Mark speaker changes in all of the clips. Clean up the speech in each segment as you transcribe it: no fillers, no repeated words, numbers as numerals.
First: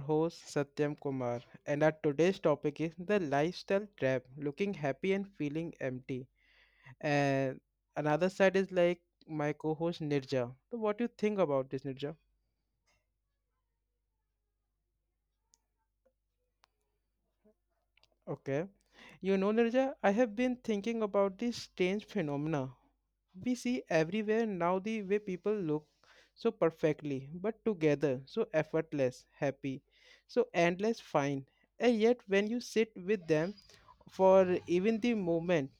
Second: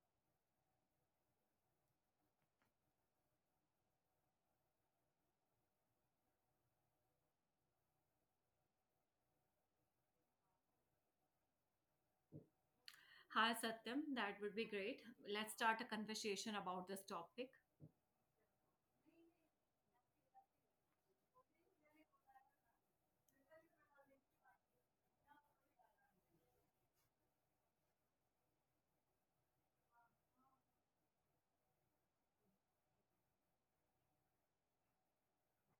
Speaker 1: host Satyam Kumar and our today's topic is the lifestyle trap, looking happy and feeling empty. And another side is like my co-host Nirja. So what do you think about this, Nirja?
Speaker 2: Hi, Satyam. That would be great. Let's start a conversation about this topic.
Speaker 1: Okay. You know Nirja, I have been thinking about this strange phenomena we see everywhere now, the way people look so perfectly but together, so effortless happy, so endless fine, and yet when you sit with them for even the moment,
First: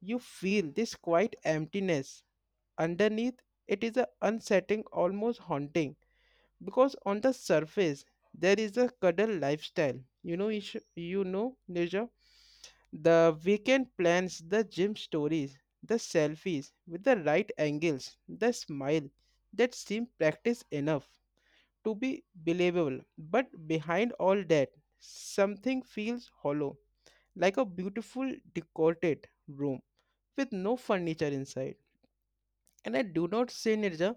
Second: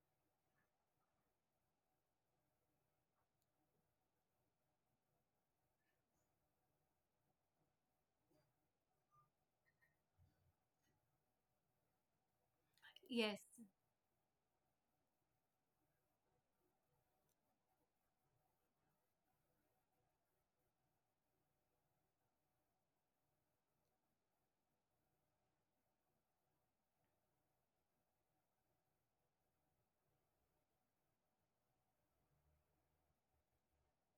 Speaker 1: you feel this quiet emptiness underneath. It is a unsettling, almost haunting, because on the surface there is a cuddle lifestyle. You know Nirja, the
Speaker 2: Yes,
Speaker 1: weekend plans, the gym stories, the selfies with the right angles, the smile that seem practiced enough to be believable, but behind all that something feels hollow, like a beautiful decorated room with no furniture inside. And I do not say, Nirja,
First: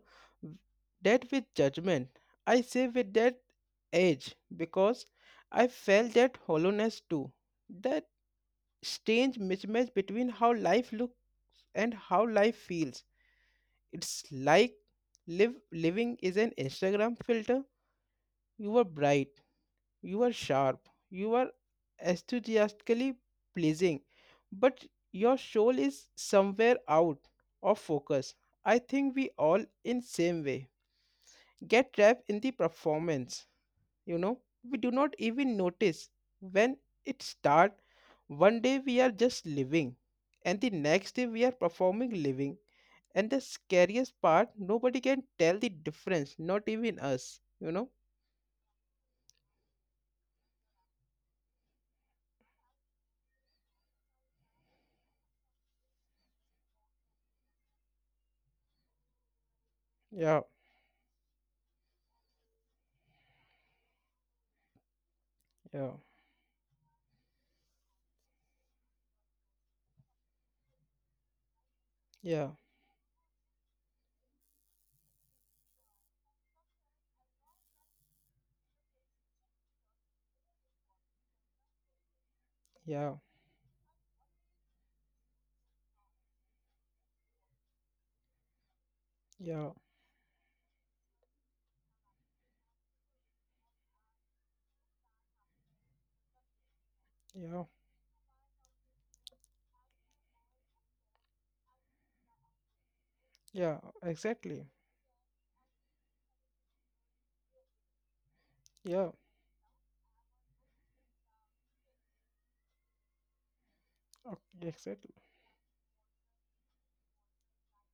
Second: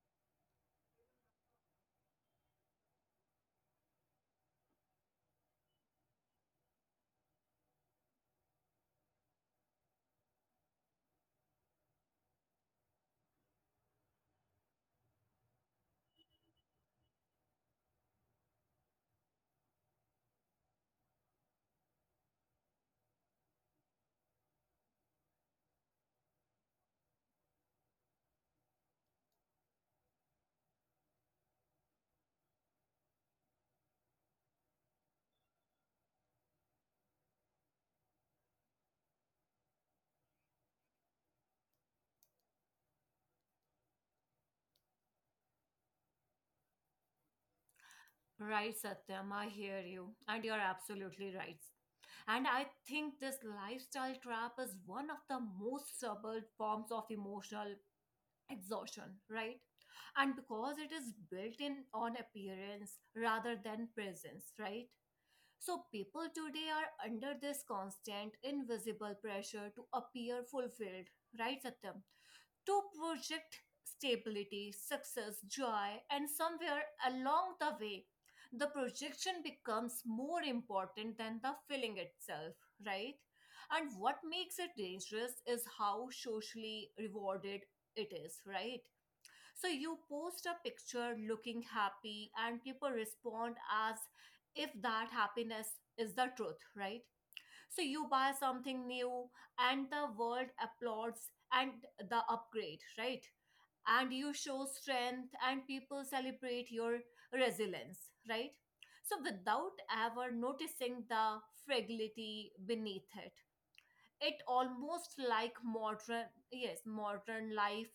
Speaker 1: that with judgment. I say with that edge because I felt that hollowness too. That strange mismatch between how life looks and how life feels. It's like live living is an Instagram filter. You were bright, you are sharp, you are enthusiastically pleasing, but your soul is somewhere out of focus. I think we all, in same way, get trapped in the performance. You know, we do not even notice when it start. One day we are just living, and the next day we are performing living. And the scariest part, nobody can tell the difference, not even us. You know?
Speaker 2: right, Satyam. I hear you. And you're absolutely right. And I think this lifestyle trap is one of the most subtle forms of emotional exhaustion, right? And
Speaker 1: Yeah,
Speaker 2: because it is built in on appearance rather than presence, right? So
Speaker 1: yeah,
Speaker 2: people today are under this constant invisible pressure to appear fulfilled, right, Satyam?
Speaker 1: yeah,
Speaker 2: To project stability, success, joy, and somewhere along the way, the projection becomes more important than the feeling itself, right?
Speaker 1: yeah,
Speaker 2: And what makes it dangerous is how socially rewarded it is, right? So
Speaker 1: yeah.
Speaker 2: you post a picture looking happy, and people respond as if that happiness is the truth, right?
Speaker 1: Yeah,
Speaker 2: So you buy something new, and the world applauds and the upgrade, right?
Speaker 1: yeah,
Speaker 2: And you show
Speaker 1: exactly.
Speaker 2: strength, and people celebrate your resilience, right?
Speaker 1: Yeah,
Speaker 2: So without ever noticing the fragility beneath it. It
Speaker 1: okay, exactly.
Speaker 2: almost like modern, yes, modern life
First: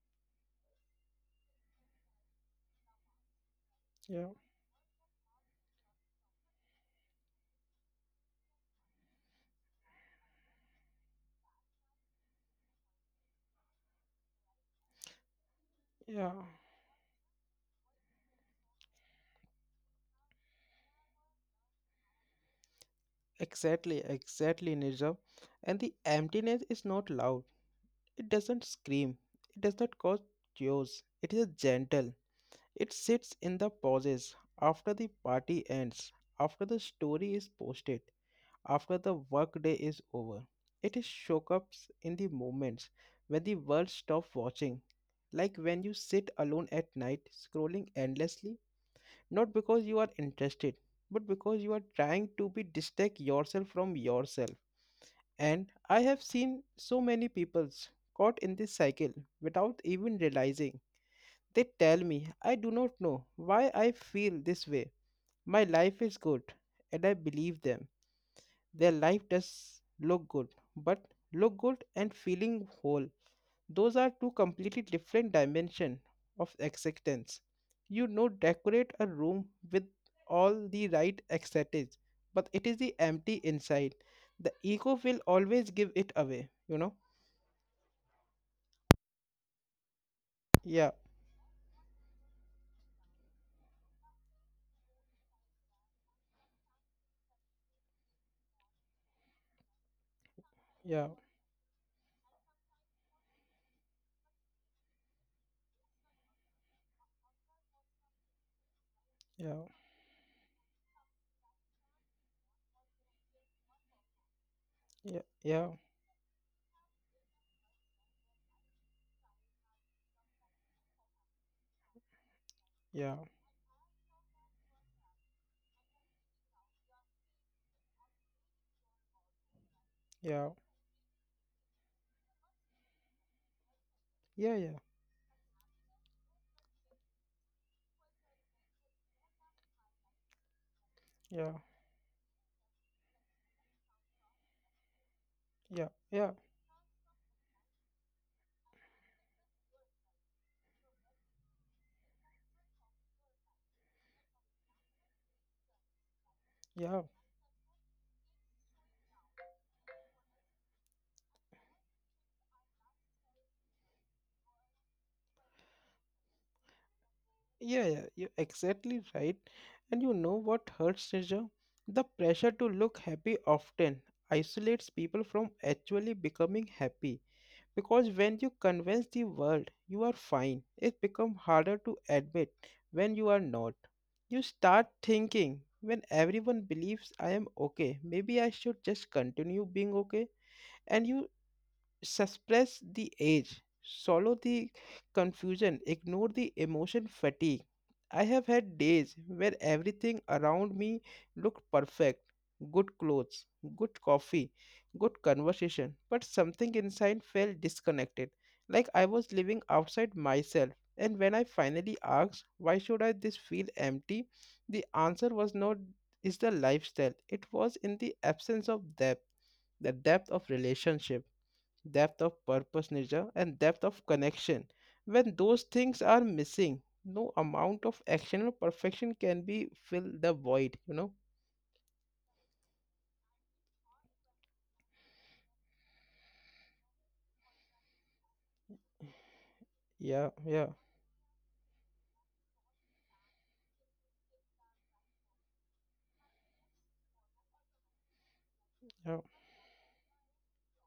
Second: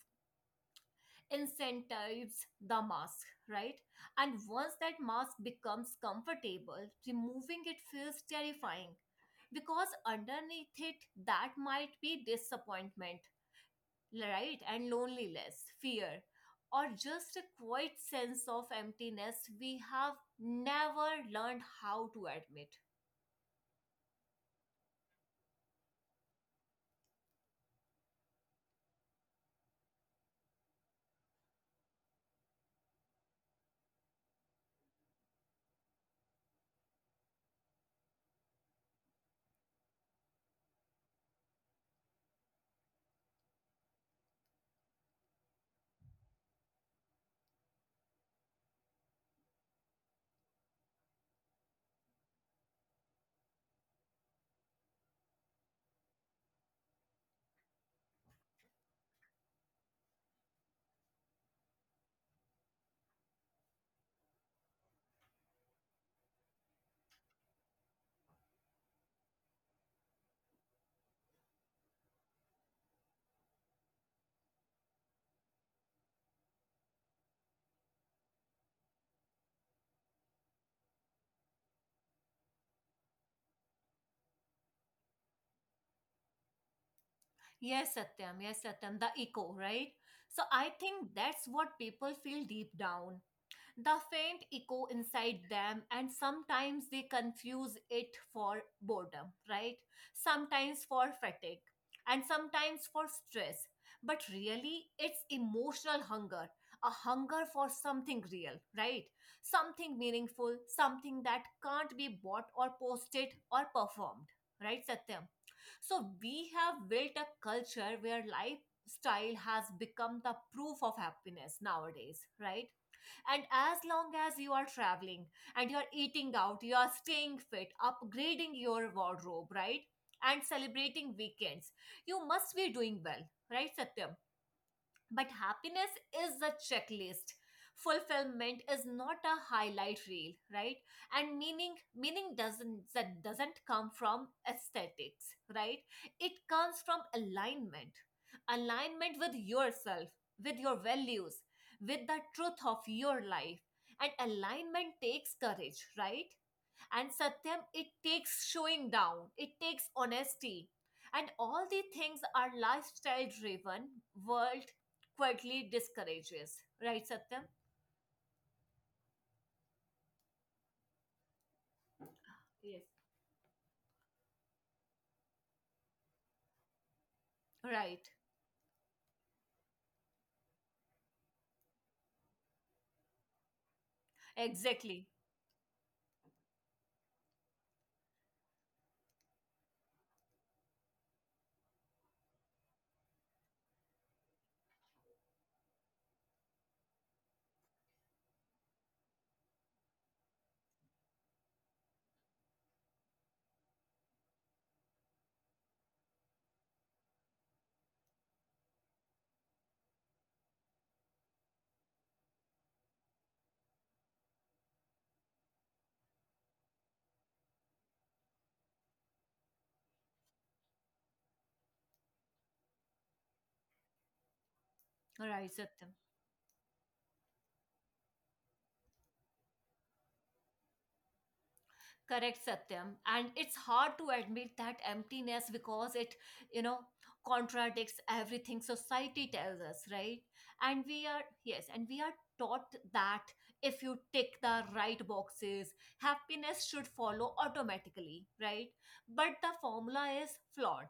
Speaker 2: incentives the mask, right?
Speaker 1: Yeah,
Speaker 2: And once that mask becomes comfortable, removing it feels terrifying because underneath it, that might be disappointment, right? And loneliness, fear,
Speaker 1: yeah,
Speaker 2: or just a quiet sense of emptiness we have never learned how to admit.
Speaker 1: exactly, exactly, Nirja. And the emptiness is not loud. It doesn't scream. It does not cause chaos. It is gentle. It sits in the pauses after the party ends, after the story is posted, after the workday is over. It is shook up in the moments when the world stops watching. Like when you sit alone at night, scrolling endlessly, not because you are interested, but because you are trying to be distinct yourself from yourself. And I have seen so many peoples caught in this cycle without even realizing. They tell me, I do not know why I feel this way. My life is good, and I believe them. Their life does look good, but look good and feeling whole, those are two completely different dimensions of acceptance. You know, decorate a room with all the right aesthetics, but it is the empty inside. The ego will always give it away, you know?
Speaker 2: Yes, Satyam, the echo, right? So I
Speaker 1: Yeah,
Speaker 2: think that's what people feel deep down, the faint echo inside them, and sometimes they confuse it for boredom, right? Sometimes for
Speaker 1: yeah,
Speaker 2: fatigue and sometimes for stress, but really it's emotional hunger, a hunger for something real, right?
Speaker 1: yeah,
Speaker 2: Something meaningful, something that can't be bought or posted or performed, right, Satyam?
Speaker 1: yeah, yeah,
Speaker 2: So we have built a culture where lifestyle has become the proof of happiness nowadays, right?
Speaker 1: yeah,
Speaker 2: And as long as you are traveling and you are eating out, you are staying fit, upgrading your wardrobe, right? And
Speaker 1: yeah,
Speaker 2: celebrating weekends, you must be doing well, right, Satya.
Speaker 1: yeah,
Speaker 2: But happiness is a checklist. Fulfillment is not a highlight reel, right? And
Speaker 1: yeah, yeah,
Speaker 2: meaning doesn't, that doesn't come from aesthetics, right?
Speaker 1: yeah, yeah,
Speaker 2: It comes from alignment. Alignment with yourself, with your values, with the truth of your life. And alignment takes courage, right?
Speaker 1: yeah.
Speaker 2: And Satyam, it takes showing down, it takes honesty. And all the things our lifestyle driven world quietly discourages. Right, Satyam?
Speaker 1: Yeah, yeah, you're exactly right. And you know what hurts, Srijan? The pressure to
Speaker 2: Yes.
Speaker 1: look happy often isolates people from actually becoming happy.
Speaker 2: Right.
Speaker 1: Because when you convince the world you are fine, it becomes harder to admit when you are not. You start
Speaker 2: Exactly.
Speaker 1: thinking, when everyone believes I am okay, maybe I should just continue being okay. And you suppress the age, swallow the confusion, ignore the emotion fatigue. I have had days where everything around me looked perfect, good clothes, good coffee, good conversation, but something inside felt disconnected, like I was living outside myself. And when I finally asked, why should I this feel empty? The answer was not is the lifestyle. It was in the absence of depth, the depth of relationship, depth of purpose, Nirja, and depth of connection. When
Speaker 2: Right,
Speaker 1: those
Speaker 2: Satyam.
Speaker 1: things are missing, no amount of action or perfection can be fill the void, you know?
Speaker 2: Correct, Satyam. And it's hard to admit that emptiness because it, you know, contradicts everything society tells us, right?
Speaker 1: Yeah, yeah,
Speaker 2: And we are, yes, and we are taught that if you tick the right boxes, happiness should follow automatically, right?
Speaker 1: yeah,
Speaker 2: But the formula is flawed.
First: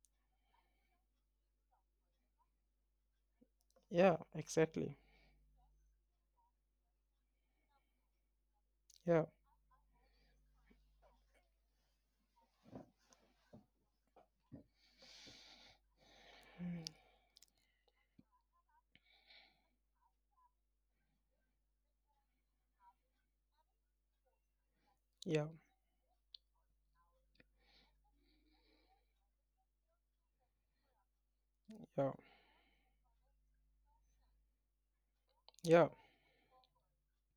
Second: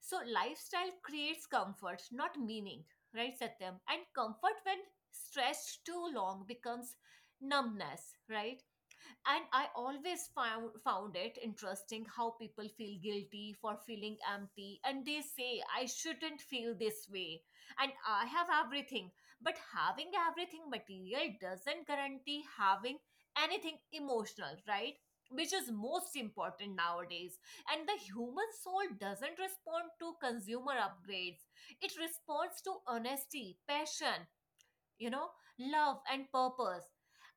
Speaker 2: So lifestyle creates comfort, not meaning, right, Satyam? And
Speaker 1: yeah,
Speaker 2: comfort, when
Speaker 1: exactly.
Speaker 2: stretched too long, becomes numbness, right?
Speaker 1: Yeah,
Speaker 2: And I always found it interesting how people feel guilty for feeling empty, and they say I shouldn't feel this way and I have everything, but having everything material doesn't guarantee having anything emotional, right?
Speaker 1: yeah,
Speaker 2: Which is most important nowadays. And the human soul doesn't respond to consumer upgrades, it
Speaker 1: yeah,
Speaker 2: responds to honesty, passion, you know,
Speaker 1: yeah.
Speaker 2: love and purpose.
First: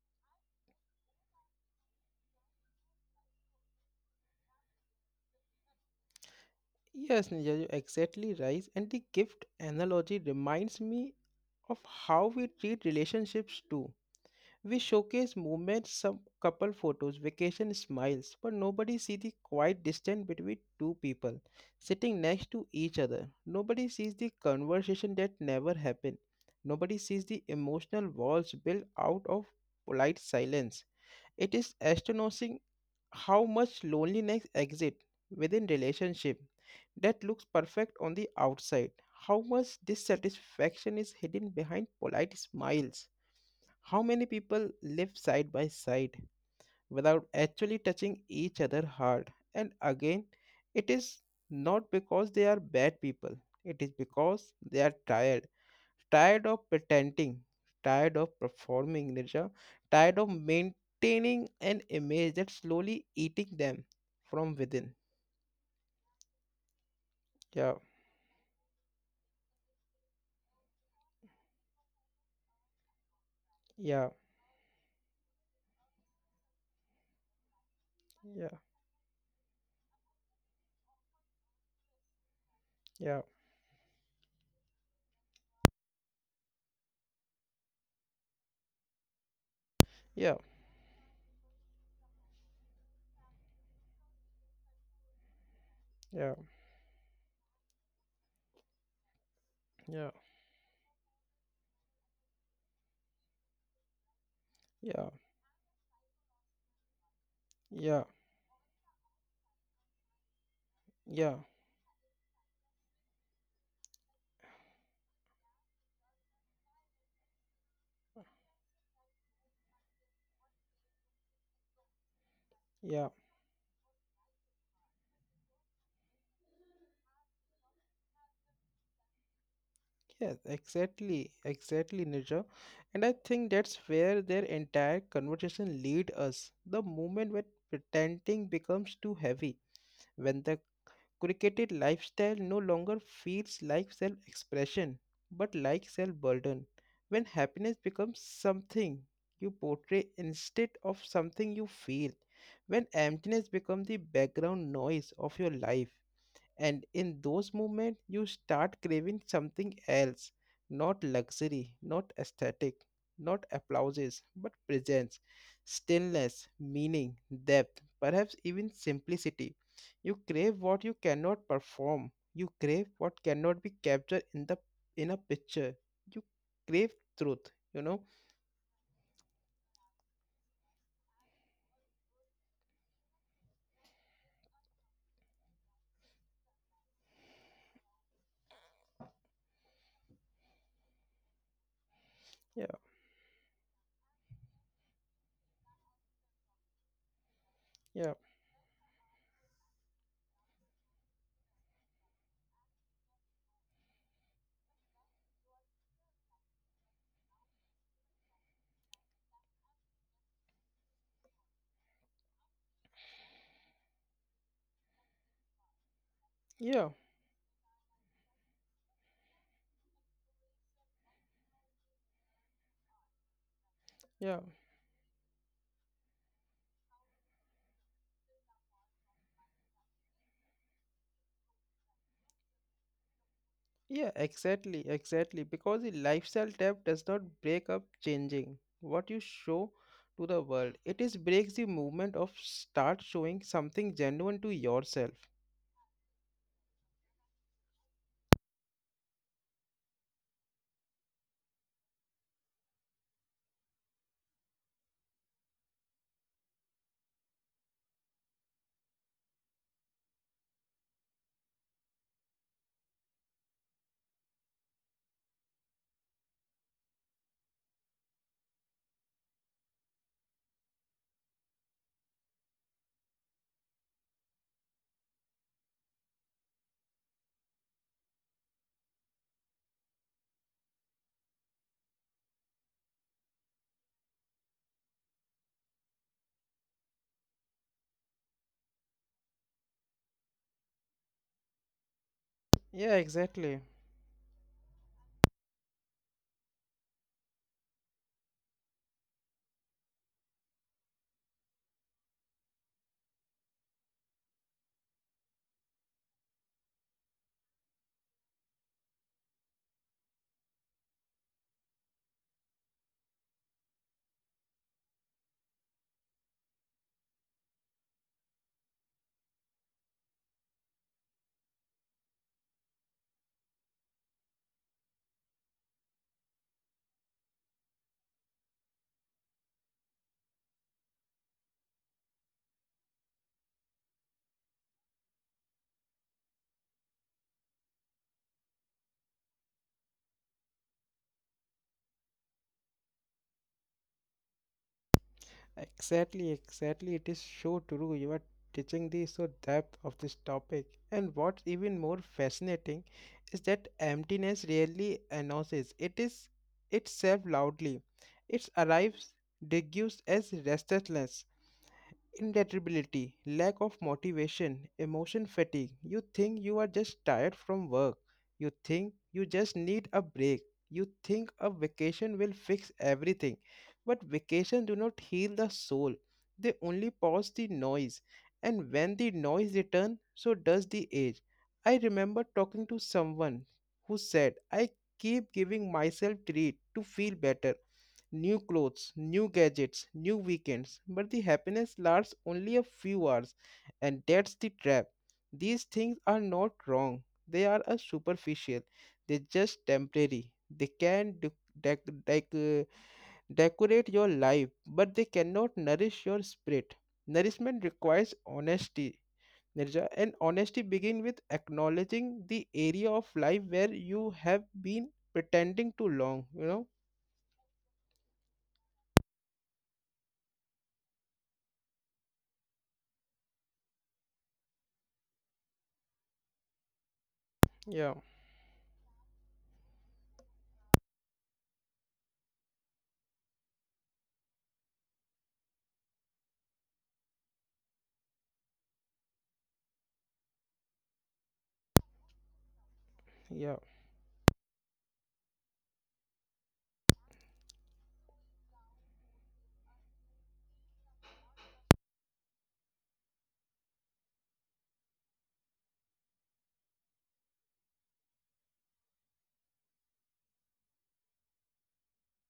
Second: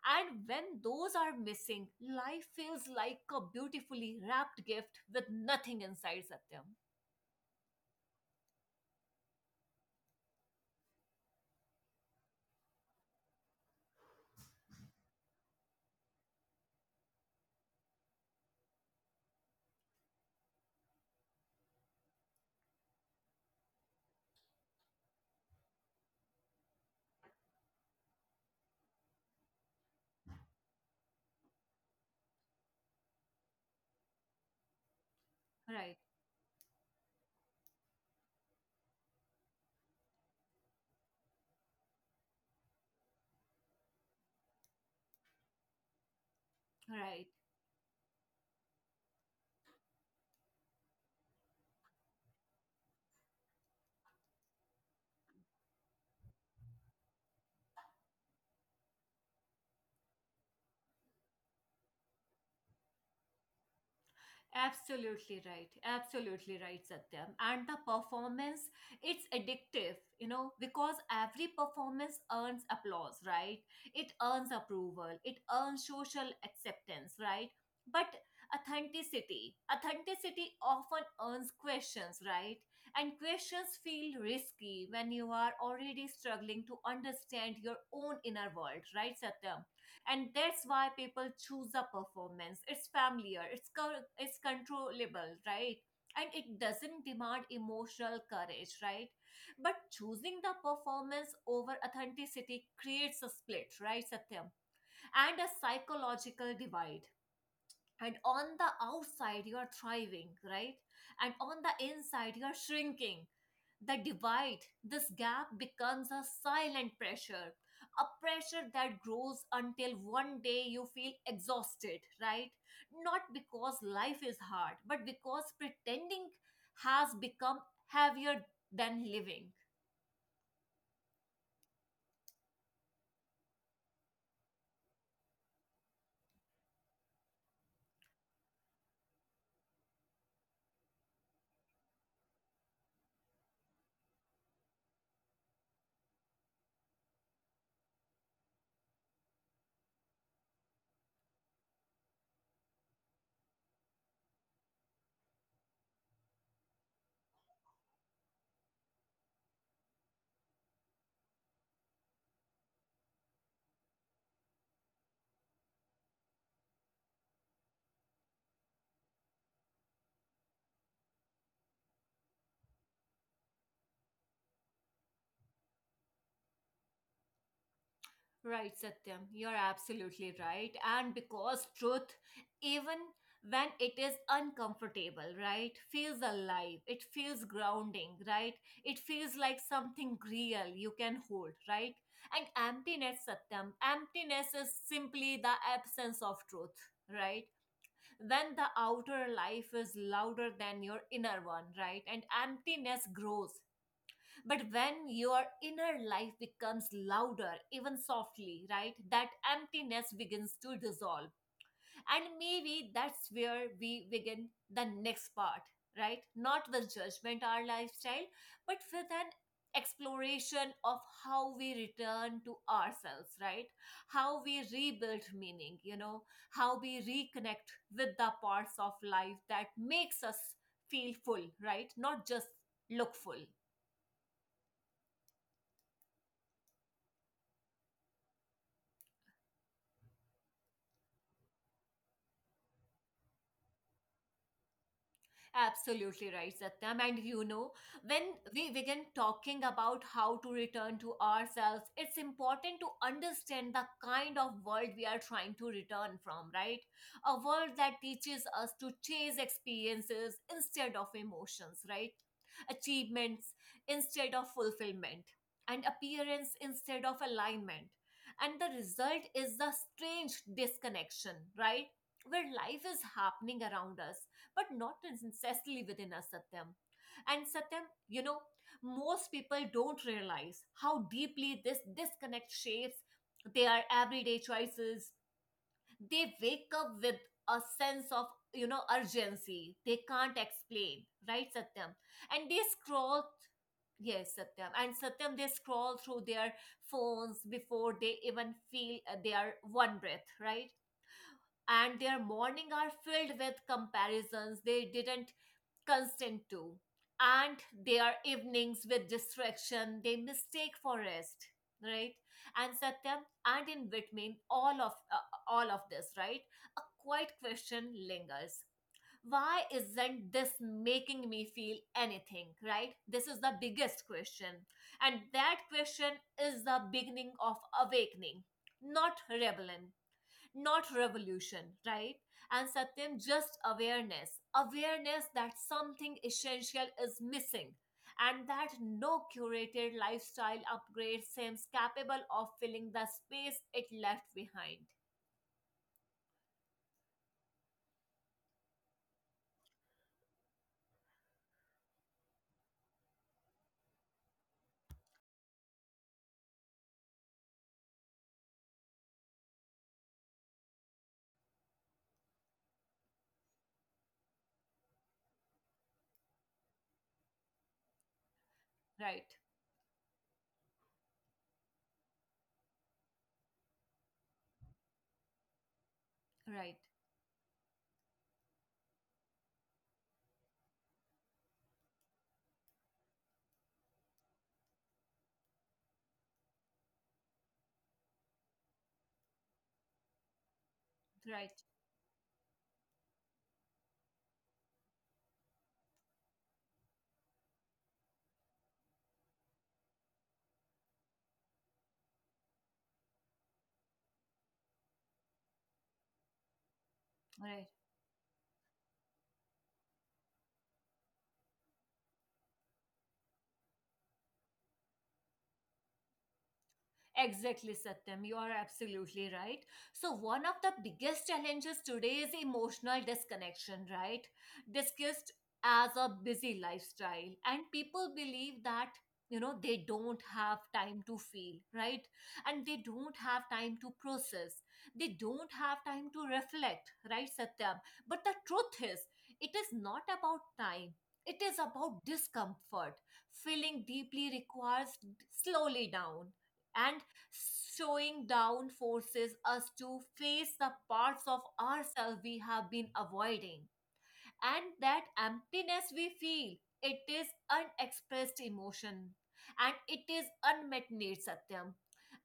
Speaker 2: And when those are missing, life feels like a beautifully wrapped gift with nothing inside, Satyam.
Speaker 1: Yes, Nirja, you're exactly right. And the gift analogy reminds me of how we treat relationships too. We showcase moments, some couple photos, vacation smiles, but nobody see the quiet distance between two people sitting next to each other. Nobody sees the conversation that never happened. Nobody sees the emotional walls built out of polite silence. It is astonishing how much loneliness exists within
Speaker 2: Right,
Speaker 1: relationship that looks perfect on the outside. How much dissatisfaction is hidden behind polite smiles. How many people live side by side without
Speaker 2: right.
Speaker 1: actually touching each other hard? And again, it is not because they are bad people, it is because they are tired. Tired of pretending, tired of performing, Nirja, tired of maintaining an image that's slowly eating them from within.
Speaker 2: Absolutely right. Absolutely right, Satyam. And
Speaker 1: Yeah,
Speaker 2: the performance, it's addictive, because every performance earns applause, right?
Speaker 1: yeah,
Speaker 2: It earns approval, it earns social acceptance, right? But
Speaker 1: yeah,
Speaker 2: authenticity often earns questions, right? And
Speaker 1: yeah,
Speaker 2: questions feel risky when you are already struggling to understand your own inner world, right, Satyam? And
Speaker 1: yeah,
Speaker 2: that's why people choose a performance. It's familiar, it's controllable, right? And
Speaker 1: yeah,
Speaker 2: it doesn't demand emotional courage, right? But
Speaker 1: yeah,
Speaker 2: choosing the performance over authenticity creates a split, right, Satyam?
Speaker 1: yeah,
Speaker 2: And a psychological divide,
Speaker 1: yeah,
Speaker 2: and on the outside you are thriving, right?
Speaker 1: yeah,
Speaker 2: And on the inside you are shrinking. The divide, this gap becomes a silent pressure, a pressure that grows until one day you feel exhausted, right?
Speaker 1: yeah.
Speaker 2: Not because life is hard, but because pretending has become heavier than living.
Speaker 1: Yes, exactly, exactly, Nirja. And I think that's where their entire conversation lead us. The moment when pretending becomes too heavy, when the cricketed lifestyle no longer feels like self-expression, but like self-burden. When happiness becomes something you portray instead of something you feel. When emptiness becomes the background noise of your life, and in those moments, you start craving something else, not luxury, not aesthetic, not applauses, but presence, stillness, meaning, depth, perhaps even simplicity. You crave what you cannot perform, you crave what cannot be captured in the in a picture. You crave truth, you know?
Speaker 2: Right, Satyam, you're absolutely right. And because truth, even when it is uncomfortable, right, feels alive, it feels grounding, right? It feels like something real you can hold, right? And
Speaker 1: Yeah,
Speaker 2: emptiness, Satyam, emptiness is simply the absence of truth, right?
Speaker 1: yeah,
Speaker 2: When the outer life is louder than your inner one, right? And emptiness grows, but when your inner life becomes louder, even softly, right, that emptiness begins to dissolve. And maybe that's where we begin the next part, right? Not
Speaker 1: yeah,
Speaker 2: with judgment our lifestyle, but with an exploration of how we return to ourselves, right?
Speaker 1: yeah.
Speaker 2: How we rebuild meaning, how we reconnect with the parts of life that makes us feel full, right? Not just look full.
Speaker 1: Yeah, exactly, exactly. Because the lifestyle tab does not break up changing what you show to the world. It is breaks the movement of start showing something genuine to yourself.
Speaker 2: Absolutely right, Satyam. And when we begin talking about how to return to ourselves, it's important to understand the kind of world we are trying to return from, right? A world that teaches us to chase experiences instead of emotions, right? Achievements instead of fulfillment, and appearance instead of alignment. And the result is the strange disconnection, right? Where life is happening around us but not necessarily within us, Satyam. And Satyam, most people don't realize how deeply this disconnect shapes their everyday choices. They wake up with a sense of urgency they can't explain, right, Satyam? And they
Speaker 1: Yeah,
Speaker 2: scroll,
Speaker 1: exactly.
Speaker 2: yes Satyam, and Satyam they scroll through their phones before they even feel their one breath, right? And their morning are filled with comparisons they didn't constant too. And their evenings with distraction, they mistake for rest, right? And Satyam, and in between all of this, right? A quiet question lingers. Why isn't this making me feel anything, right? This is the biggest question. And that question is the beginning of awakening, not rebellion, not revolution, right? And Satyam, just awareness. Awareness that something essential is missing and that no curated lifestyle upgrade seems capable of filling the space it left behind.
Speaker 1: Exactly, exactly. It is so true. You are teaching the so depth of this topic. And what's even more fascinating is that emptiness rarely announces. It is itself loudly. It arrives, degues as restlessness. Indelibility, lack of motivation, emotion fatigue. You think you are just tired from work. You think you
Speaker 2: Right,
Speaker 1: just need a break. You think a vacation will fix everything. But vacations do not heal the soul. They
Speaker 2: right,
Speaker 1: only pause the noise. And when the noise returns, so does the age. I remember talking to someone who said, I keep giving myself treat to feel better, new clothes, new gadgets, new weekends, but the
Speaker 2: right,
Speaker 1: happiness lasts only a few hours, and that's the trap. These things are not wrong, they are a superficial, they're just temporary. They can dec- dec- uh, decorate your life, but they cannot nourish your spirit. Nourishment
Speaker 2: right.
Speaker 1: requires honesty. Nirja, and honesty begins with acknowledging the area of life where you have been pretending too long, you know?
Speaker 2: Exactly, Satyam. You are absolutely right. So, one of the biggest challenges today is emotional disconnection, right? Discussed as a busy lifestyle. And
Speaker 1: Yeah,
Speaker 2: people believe that, they don't have time to feel, right? And they don't have time to process. They don't have time to reflect, right, Satyam? But the truth is, it is not about time. It is about discomfort.
Speaker 1: yeah.
Speaker 2: Feeling deeply requires slowly down and slowing down forces us to face the parts of ourselves we have been avoiding. And that emptiness we feel, it is unexpressed emotion. And it is unmet needs, Satyam.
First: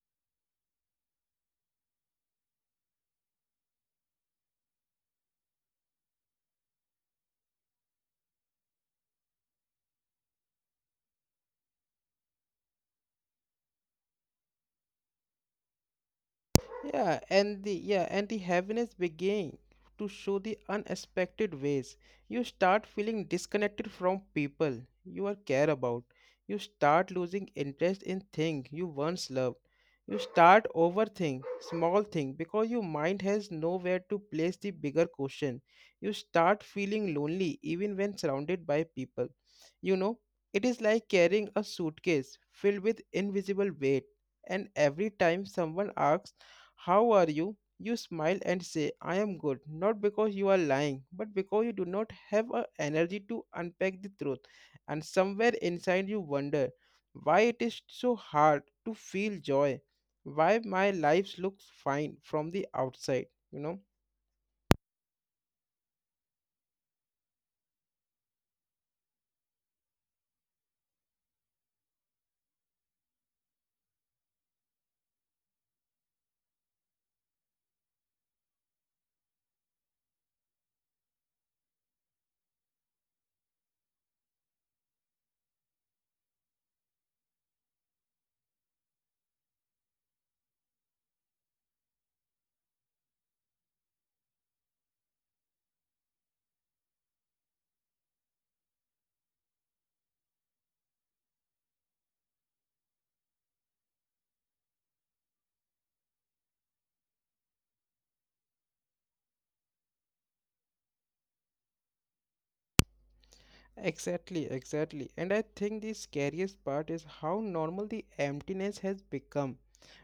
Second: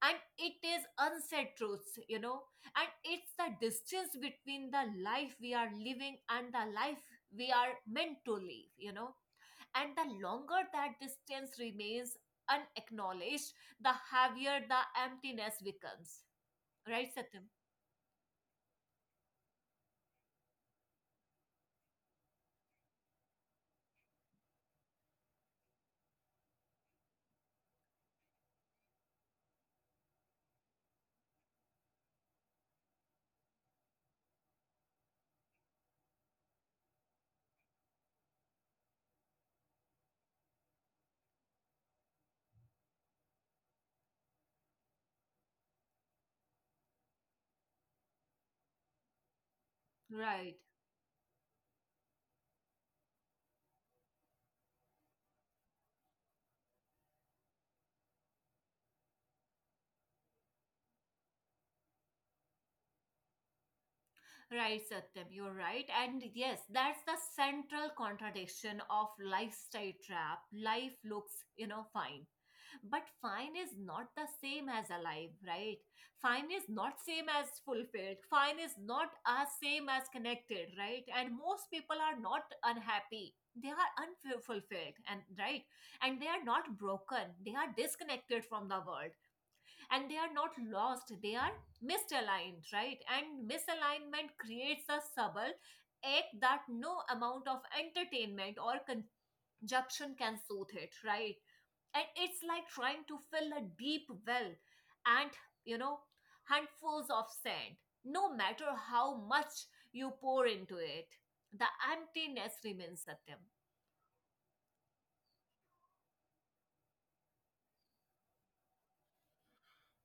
Speaker 2: And it is unsaid truths. And it's the distance between the life we are living and the life we are meant to live, and the longer that distance remains unacknowledged, the heavier the emptiness becomes. Right, Satyam?
Speaker 1: Yeah, and the heaviness began to show the unexpected ways. You start feeling disconnected from people you are care about. You start losing interest in things you once loved. You start overthink small thing because your mind has nowhere to place the bigger question. You start feeling lonely even when surrounded by people. You know, it is like carrying a suitcase filled with invisible weight, and every time someone asks how are you? You smile and say, I am good, not because you
Speaker 2: Right,
Speaker 1: are lying, but because you do not have a energy to unpack the truth. And somewhere inside you wonder why it is so hard to feel joy, why my life looks fine from the outside, you know?
Speaker 2: right, Satyam, you're right. And yes, that's the central contradiction of lifestyle trap. Life looks, fine. But fine is not the same as alive, right? Fine is not same as fulfilled, fine is not as same as connected, right? And most people are not unhappy, they are unfulfilled. And right, and they are not broken, they are disconnected from the world. And they are not lost, they are misaligned, right? And misalignment creates a subtle ache that no amount of entertainment or conjunction can soothe it, right? And it's like trying to fill a deep well and, you know handfuls of sand, no matter how much you pour into it, the emptiness remains the—
Speaker 1: Exactly, exactly. And I think the scariest part is how normal the emptiness has become.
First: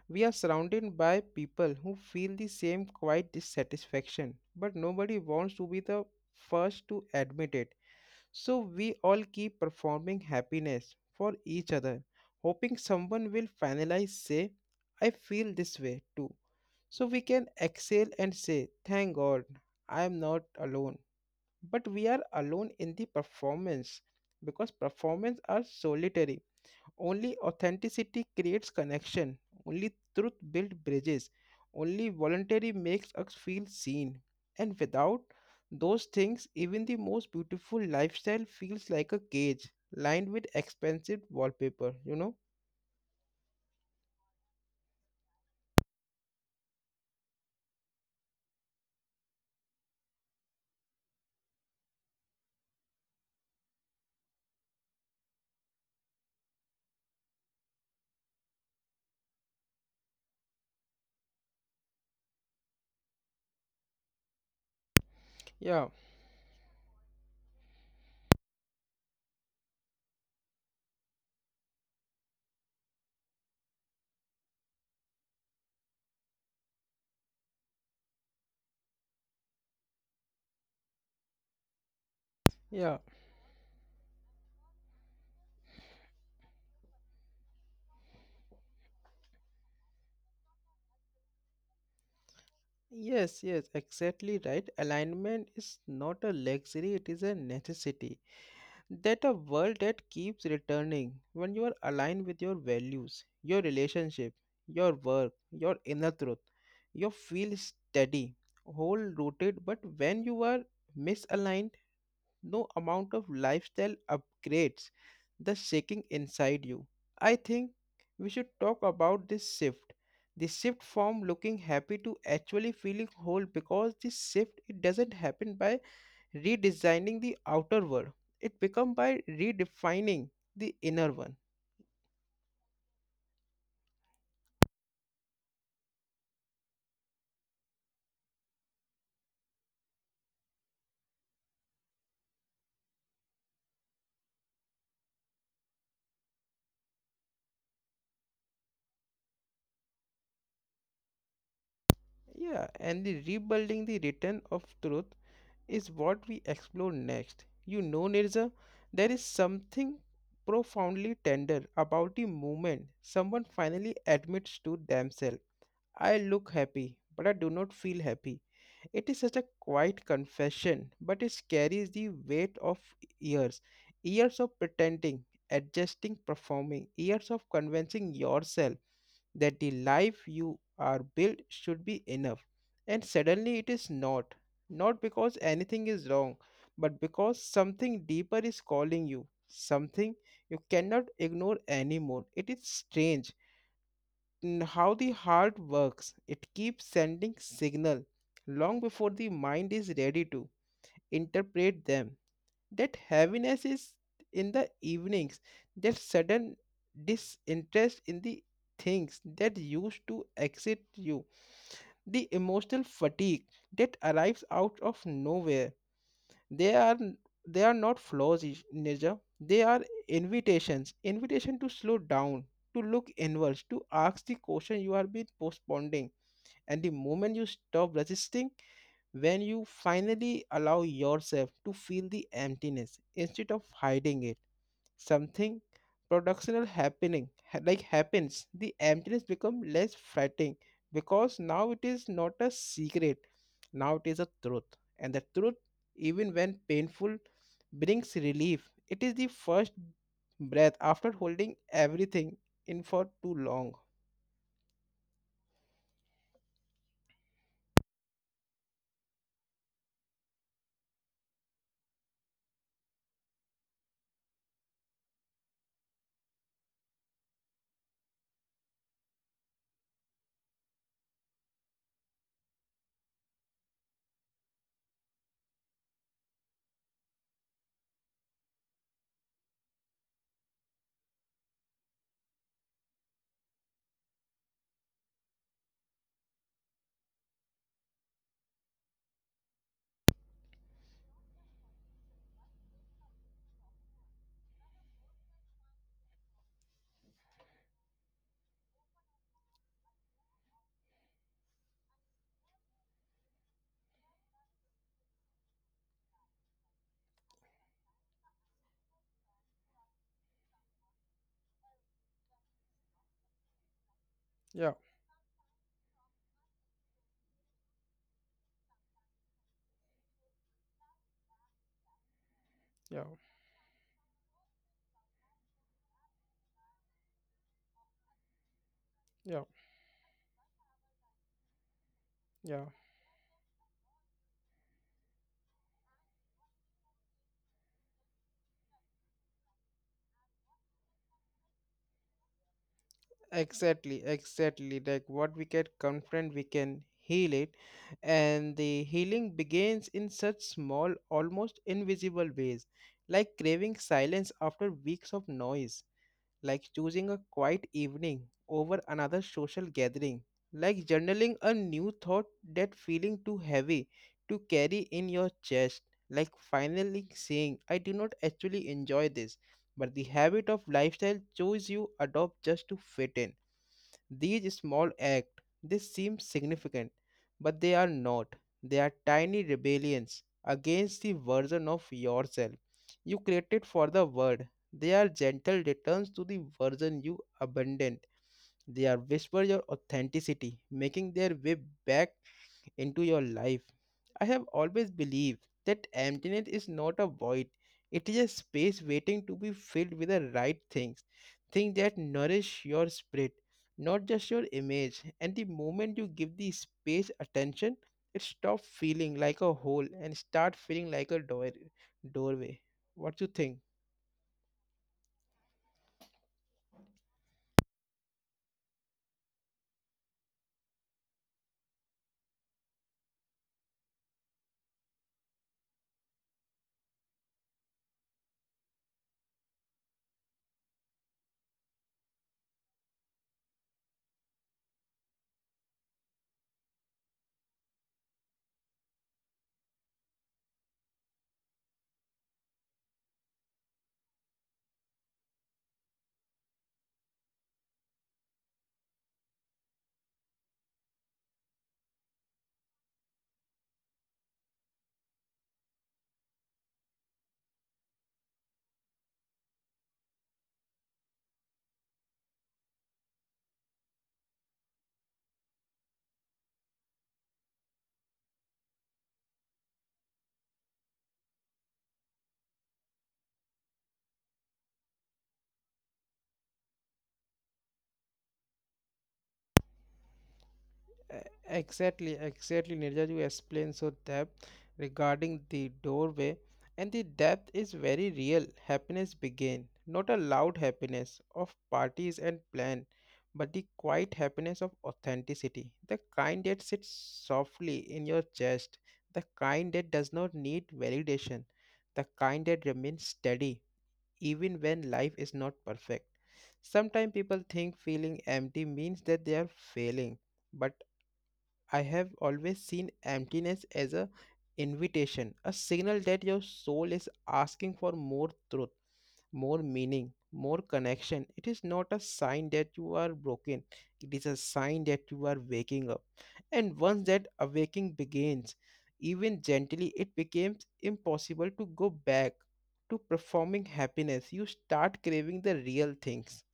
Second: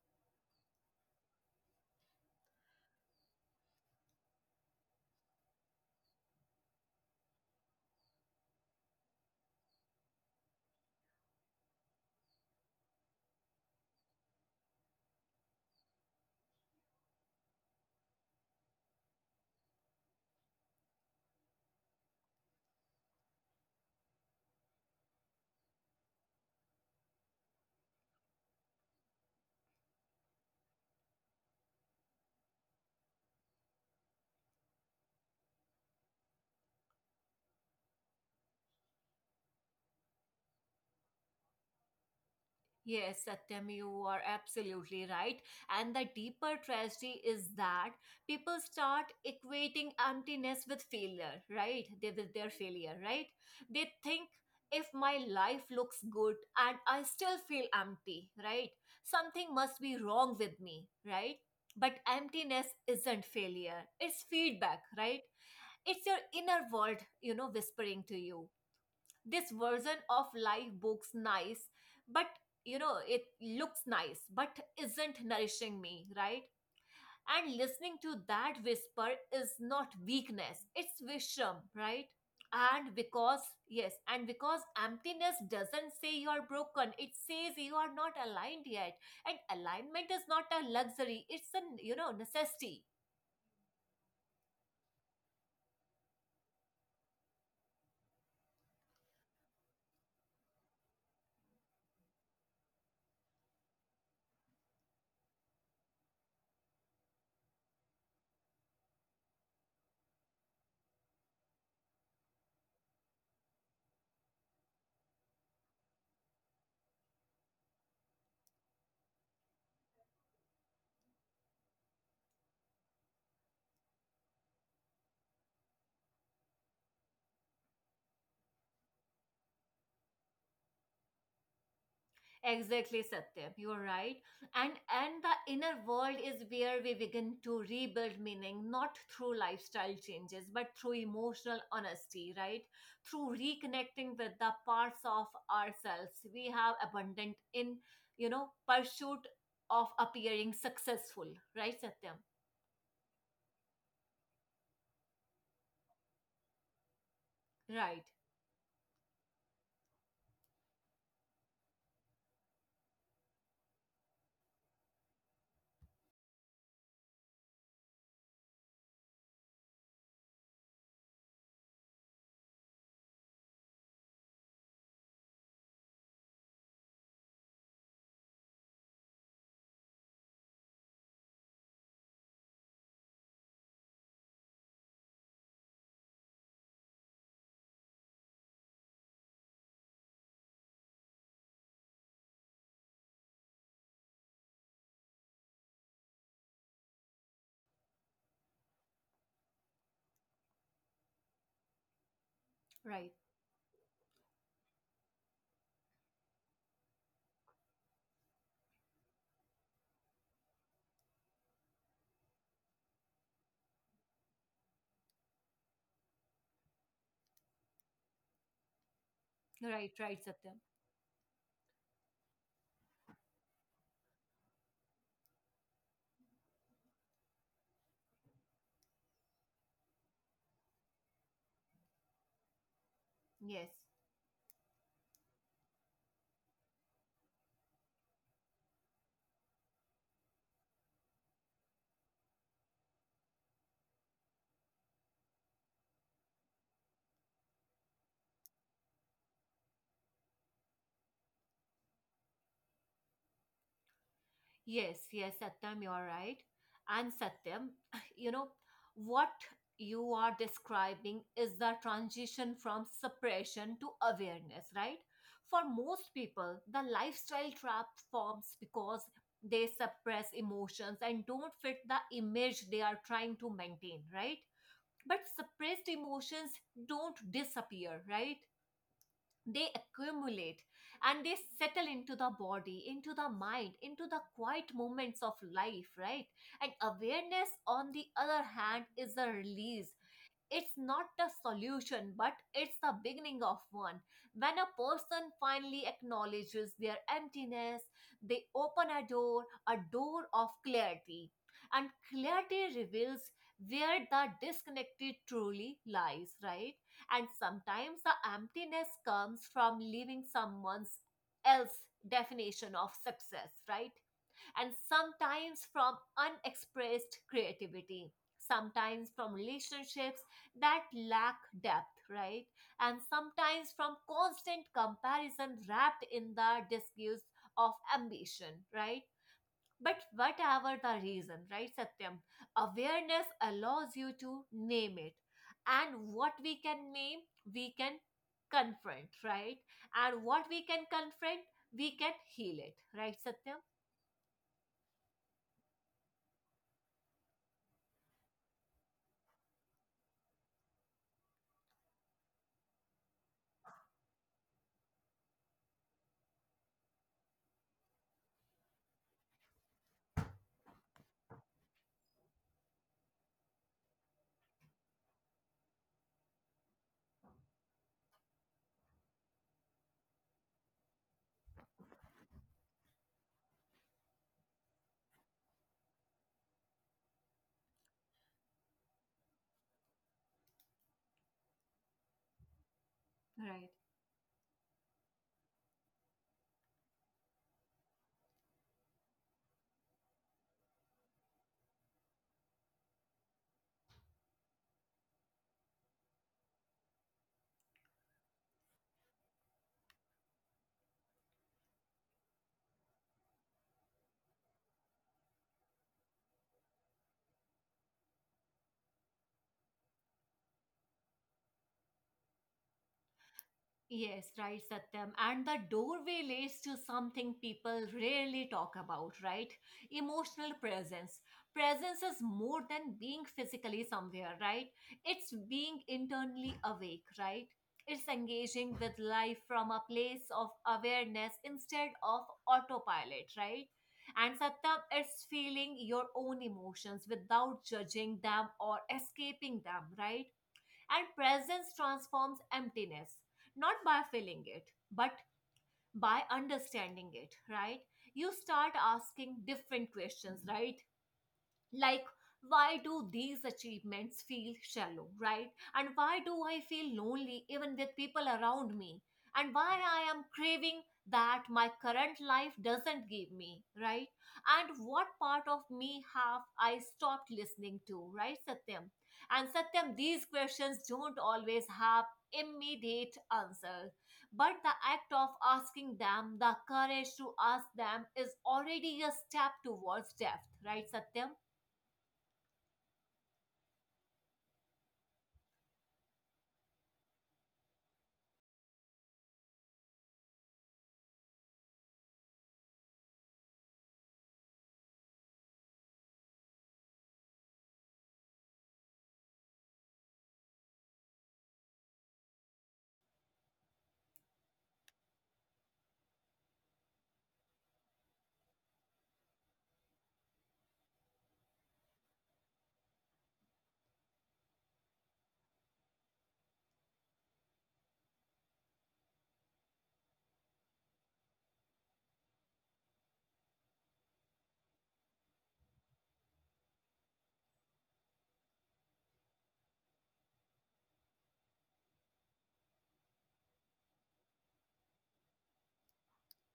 Speaker 1: We are surrounded by people who feel the same quiet dissatisfaction, but nobody wants to be the first to admit it. So we all keep performing happiness for each other, hoping someone will finally say, I feel this way too. So we can exhale and say, Thank God, I am not alone. But we are alone in the performance because performance are solitary, only authenticity creates connection. Only truth builds bridges. Only voluntary makes us feel seen. And without those things, even the most beautiful lifestyle feels like a cage lined with expensive wallpaper, you know?
Speaker 2: Yes, Satyam, you are absolutely right. And the deeper tragedy is that people start equating emptiness with failure, right? They, with their failure, right? They think if my life looks good and I still feel empty, right? Something must be wrong with me, right? But emptiness isn't failure, it's feedback, right?
Speaker 1: Yeah,
Speaker 2: It's your inner world, whispering to you this version of life books nice, but it looks nice but isn't nourishing me, right? And listening to that whisper is not weakness, it's wisdom, right? And
Speaker 1: yeah.
Speaker 2: because, yes, and because emptiness doesn't say you are broken, it says you are not aligned yet. And alignment is not a luxury, it's a, necessity.
Speaker 1: Yes, yes, exactly right. Alignment is not a luxury, it is a necessity. That a world that keeps returning when you are aligned with your values, your relationship, your work, your inner truth. You feel steady, whole rooted, but when you are misaligned, no amount of lifestyle upgrades the shaking inside you. I think we should talk about this shift. The shift from looking happy to actually feeling whole because this shift it doesn't happen by redesigning the outer world. It become by redefining the inner one.
Speaker 2: Exactly, Satyam. You're right. And the inner world is where we begin to rebuild meaning, not through lifestyle changes, but through emotional honesty, right? Through reconnecting with the parts of ourselves we have abundant in, pursuit of appearing successful, right, Satyam?
Speaker 1: Yeah, and the rebuilding the return of truth is what we explore next. You
Speaker 2: Right,
Speaker 1: know, Nirza, there is something profoundly tender about the moment someone finally admits to themselves, I look happy, but I do not feel happy. It is such a quiet confession, but it carries the weight of years. Years of pretending, adjusting, performing, years of convincing yourself that the life you are built should be enough. And suddenly it is not. Not because anything is wrong, but because something deeper is calling you. Something you cannot ignore anymore. It is strange how the heart works. It keeps sending signal long before the mind is ready to interpret them. That
Speaker 2: right,
Speaker 1: heaviness is in the evenings, that sudden disinterest in the things that used to excite you, the emotional fatigue that arrives out of nowhere, they are they are not flaws nature, they are
Speaker 2: right, right, Satyam.
Speaker 1: invitation to slow down, to look inwards, to ask the question you have been postponing. And the moment you stop resisting, when you finally allow yourself to feel the emptiness instead of
Speaker 2: Yes.
Speaker 1: hiding it, something like happens, the emptiness become less frightening because now it is not a secret, now it is a truth. And the truth, even when painful, brings relief. It is the first breath after holding everything in for too long.
Speaker 2: Yes, yes, Satyam, you're right. And Satyam, you know, what you are describing is the transition from suppression to awareness, right? For most people, the lifestyle trap forms because they suppress emotions and don't fit the image they are trying to maintain, right? But suppressed emotions don't disappear, right? They accumulate and they settle into the body, into the mind, into the quiet moments of life, right? And awareness on the other hand is a release. It's not the solution, but it's the beginning of one. When a person finally acknowledges their emptiness, they open a door of clarity. And clarity reveals where the disconnected truly lies, right? And sometimes the emptiness comes from leaving someone's else definition of success, right? And
Speaker 1: Yeah,
Speaker 2: sometimes from unexpressed creativity, sometimes from relationships that lack depth, right? And
Speaker 1: yeah,
Speaker 2: sometimes from constant comparison wrapped in the disguise of ambition, right?
Speaker 1: yeah,
Speaker 2: But whatever the reason, right, Satyam,
Speaker 1: yeah.
Speaker 2: awareness allows you to name it. And what we can name, we can confront, right? And what we can confront, we can heal it, right, Satyam?
Speaker 1: Exactly, exactly. Like what we get confront, we can heal it. And the healing begins in such small, almost invisible ways, like craving silence after weeks of noise, like choosing a quiet evening over another social gathering, like journaling a new thought that feeling too heavy to carry in your chest, like finally saying, I do not actually enjoy this, but the habit of lifestyle choice you adopt just to fit in. These small acts, they seem significant, but they are not. They are tiny rebellions against the version of yourself you created
Speaker 2: Right.
Speaker 1: for the world. They are gentle returns to the version you abandoned. They are whisper your authenticity, making their way back into your life. I have always believed that emptiness is not a void. It is a space waiting to be filled with the right things, things that nourish your spirit, not just your image. And the moment you give the space attention, it stops feeling like a hole and start feeling like a doorway. What you think?
Speaker 2: Yes, right, Satyam. And the doorway leads to something people rarely talk about, right? Emotional presence. Presence is more than being physically somewhere, right? It's being internally awake, right? It's engaging with life from a place of awareness instead of autopilot, right? And Satyam, it's feeling your own emotions without judging them or escaping them, right? And presence transforms emptiness, not by filling it, but by understanding it, right? You start asking different questions, right? Like why do these achievements feel shallow, right? And why do I feel lonely even with people around me? And why I am craving that my current life doesn't give me, right? And what part of me have I stopped listening to, right, Satyam? And Satyam, these questions don't always have immediate answers, but the act of asking them, the courage to ask them, is already a step towards depth, right, Satyam?
Speaker 1: E- Exactly, exactly, Nirja, you explained so depth regarding the doorway, and the depth is very real. Happiness begin, not a loud happiness of parties and plan, but the quiet happiness of authenticity, the kind that sits softly in your chest, the kind that does not need validation, the kind that remains steady even when life is not perfect. Sometimes people think feeling empty means that they are failing. But I have always seen emptiness as a invitation, a signal that your soul is asking for more truth, more meaning, more connection. It is not a sign that you are broken. It is a sign that you are waking up. And once that awakening begins, even gently, it becomes impossible to go back to performing happiness. You start craving the real things,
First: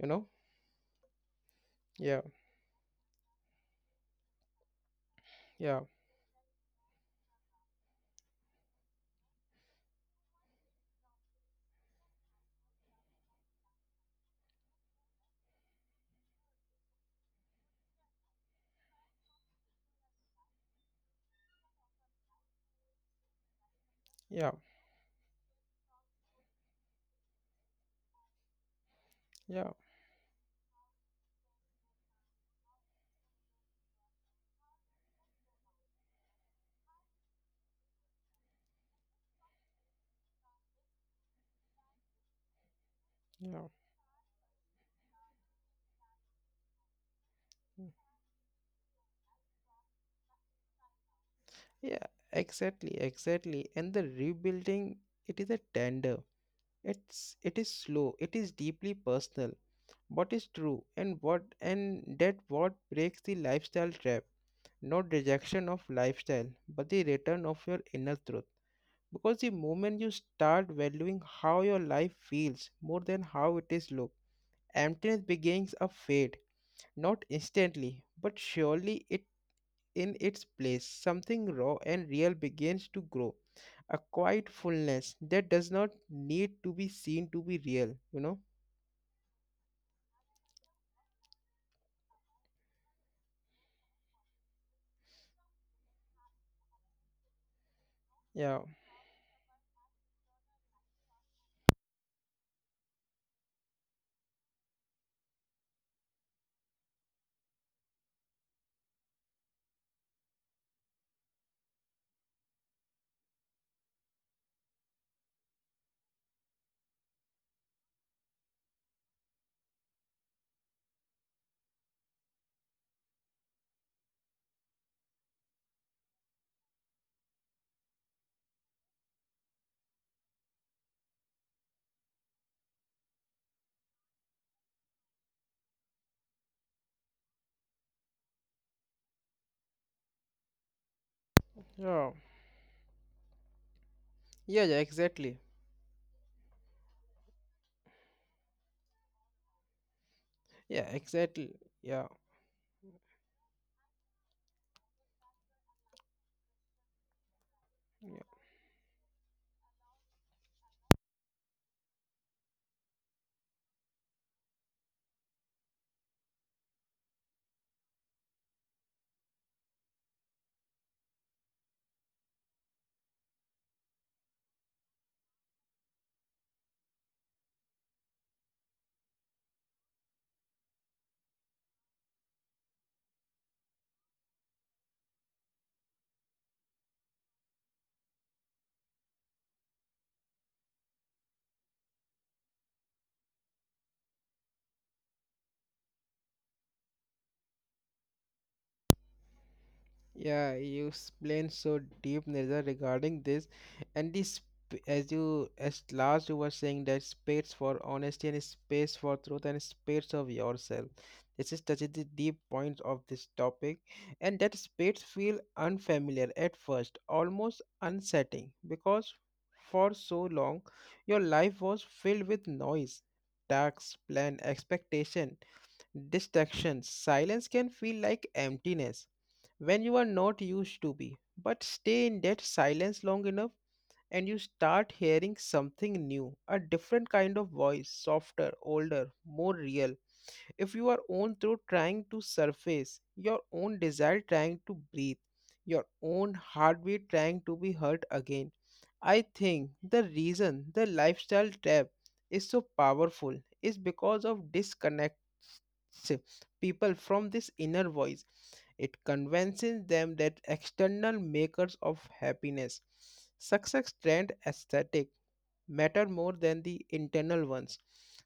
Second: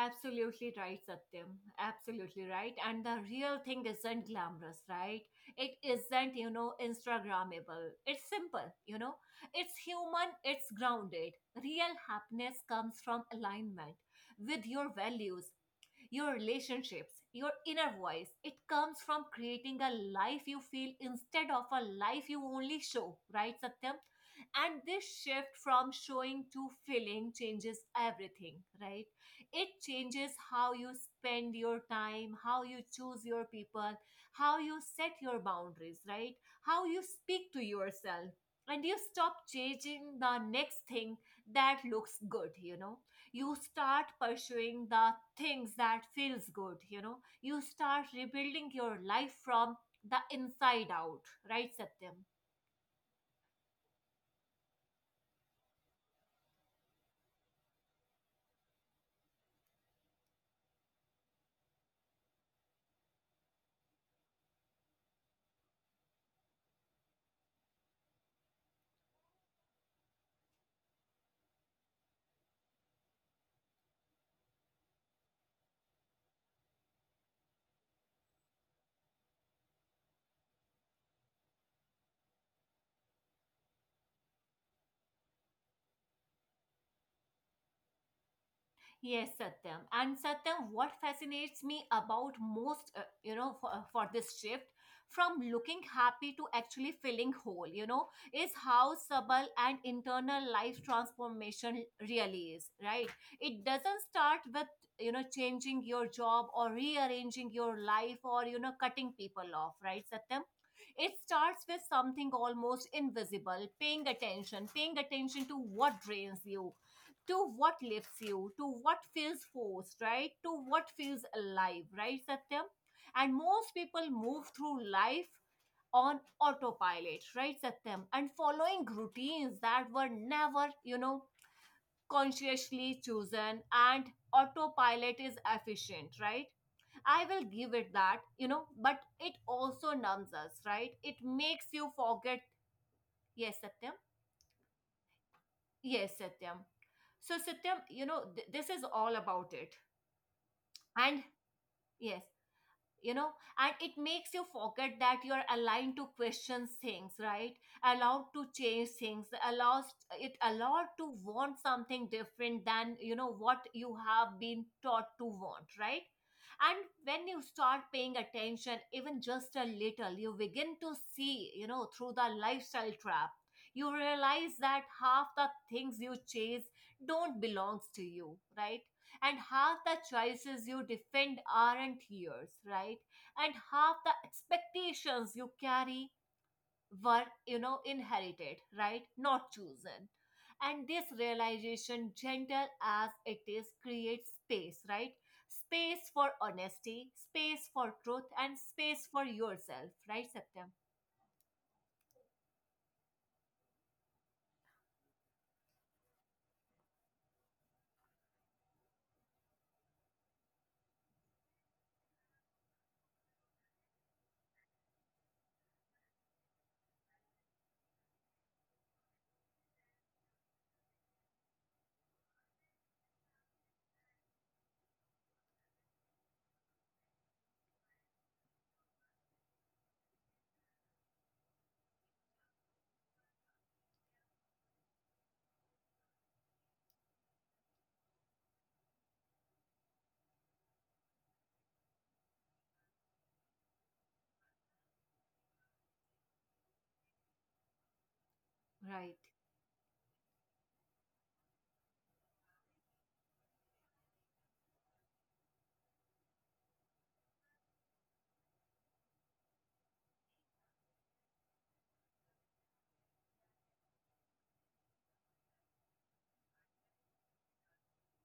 Speaker 1: you know?
Speaker 2: right, Satyam.
Speaker 1: Yeah,
Speaker 2: Absolutely right. And the real thing isn't glamorous, right? It
Speaker 1: yeah,
Speaker 2: isn't, Instagrammable. It's simple, It's human, it's grounded. Real happiness comes from alignment with your values, your relationships, your inner voice. It comes from creating a life you feel instead of a life you only show, right, Satyam?
Speaker 1: yeah,
Speaker 2: And this shift from showing to feeling changes everything, right? It
Speaker 1: yeah,
Speaker 2: changes how you spend your time, how you choose your people, how you set your boundaries, right? How you speak to yourself. And you stop chasing the next thing that looks good. You
Speaker 1: yeah.
Speaker 2: start pursuing the things that feels good. You start rebuilding your life from the inside out, right,
Speaker 1: Yeah,
Speaker 2: Satyam?
Speaker 1: exactly, exactly. And the rebuilding, it is a tender. It is slow. It is deeply personal. What is true and what and that what breaks the lifestyle trap. Not rejection of lifestyle, but the return of your inner truth. Because the moment you start valuing how your life feels more than how it is look, emptiness begins a fade. Not instantly, but surely it in its place, something raw and real begins to grow. A quiet fullness that does not need to be seen to be real, you know?
Speaker 2: Yes, Satyam. And Satyam, what fascinates me about most, for this shift from looking happy to actually feeling whole, is
Speaker 1: Yeah,
Speaker 2: how subtle and internal life transformation really is, right? It doesn't start with, changing your job or rearranging your life or, cutting people off, right, Satyam? It starts with something almost invisible, paying attention to what drains you, to what lifts you, to what feels forced, right? To what feels alive, right, Satyam? And most people move through life on autopilot, right, Satyam? And following routines that were never, consciously chosen. And autopilot is efficient, right? I will give it that, but it also numbs us, right? It makes you
Speaker 1: yeah,
Speaker 2: forget. Yes, Satyam.
Speaker 1: yeah, yeah, exactly.
Speaker 2: Yes, Satyam. So, Satyam, this is all about it.
Speaker 1: Yeah,
Speaker 2: And
Speaker 1: exactly. Yeah.
Speaker 2: yes, you know, and it makes you forget that you're aligned to question things, right? Allowed to change things, allows it allowed to want something different than what you have been taught to want, right? And when you start paying attention, even just a little, you begin to see, through the lifestyle trap. You realize that half the things you chase don't belongs to you, right? And half the choices you defend aren't yours, right? And half the expectations you carry were inherited, right, not chosen. And this realization, gentle as it is, creates space, right? Space for honesty, space for truth, and space for yourself, right,
Speaker 1: Yeah,
Speaker 2: Satyam?
Speaker 1: you explained so deep, Nirza, regarding this, and this as you as last you were saying that space for honesty and space for truth and space of yourself. This is touches the deep points of this topic, and that space feel unfamiliar at first, almost unsettling, because for so long your life was filled with noise, tasks, plan, expectation, distractions. Silence can feel like emptiness when you are not used to be. But stay in that silence long enough and you start hearing something new, a different kind of voice, softer, older, more real if you are own through trying to surface, your own desire trying to breathe, your own heartbeat trying to be heard again.
Speaker 2: Right,
Speaker 1: I think the reason the lifestyle trap is so powerful is because of disconnect people from this inner voice. It convinces them that external makers of happiness, success trend aesthetic matter more than the internal ones.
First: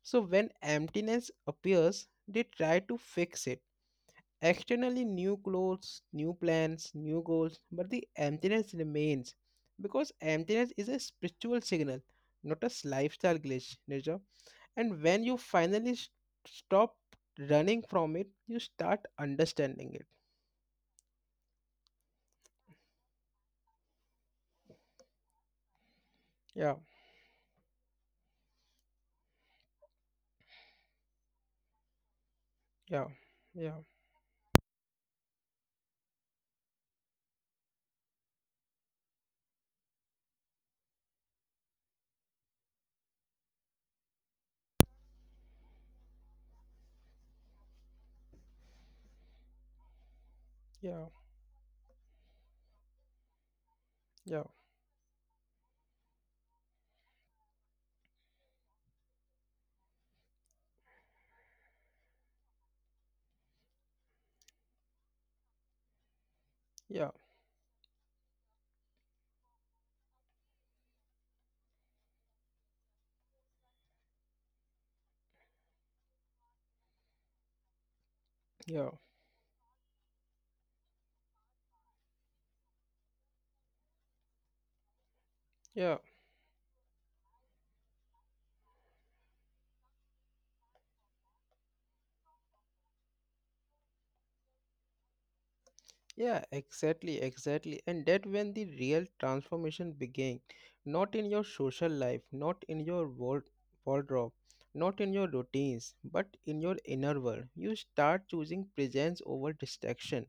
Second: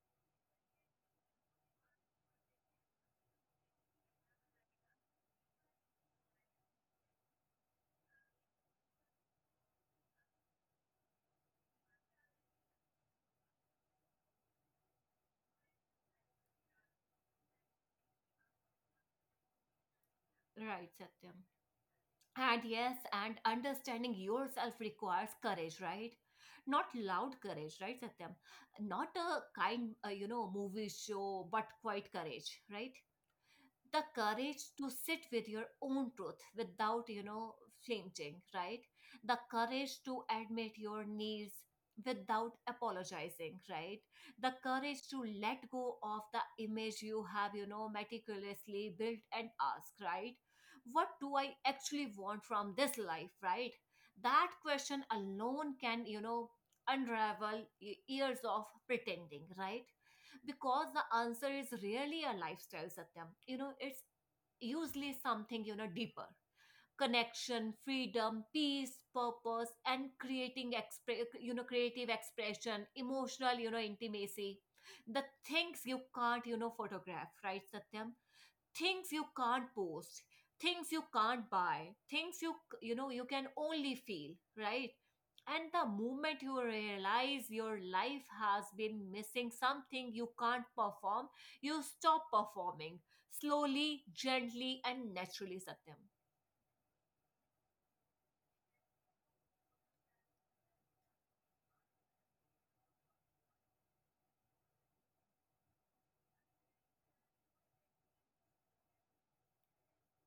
Speaker 1: So when emptiness appears, they try to fix it. Externally, new clothes, new plans, new goals, but the emptiness remains because emptiness is a spiritual signal, not a lifestyle glitch, Nirja. And when you finally stop running from it, you start understanding it.
Speaker 2: right, Satyam. And yes, and understanding yourself requires courage, right?
Speaker 1: Yeah,
Speaker 2: Not loud courage, right, Satyam? Not a kind, movie show, but quite courage, right?
Speaker 1: yeah, yeah,
Speaker 2: The courage to sit with your own truth without flinching, right? The courage to admit your needs without apologizing, right? The courage to let go of the image you have meticulously built and ask, right,
Speaker 1: yeah,
Speaker 2: what do I actually want from this life, right?
Speaker 1: yeah,
Speaker 2: That question alone can unravel years of pretending, right? Because the answer is really a lifestyle, Satyam, it's usually something deeper
Speaker 1: yeah,
Speaker 2: connection, freedom, peace, purpose, and creating creative expression, emotional intimacy, the things you can't photograph, right, Satyam?
Speaker 1: yeah,
Speaker 2: Things you can't post, things you can't buy, things you you know you can only feel, right? And the
Speaker 1: yeah.
Speaker 2: moment you realize your life has been missing something you can't perform, you stop performing, slowly, gently, and naturally, Satyam.
Speaker 1: Yeah, exactly, exactly. And that when the real transformation began, not in your social life, not in your wardrobe, not in your routines, but in your inner world. You start choosing presence over distraction,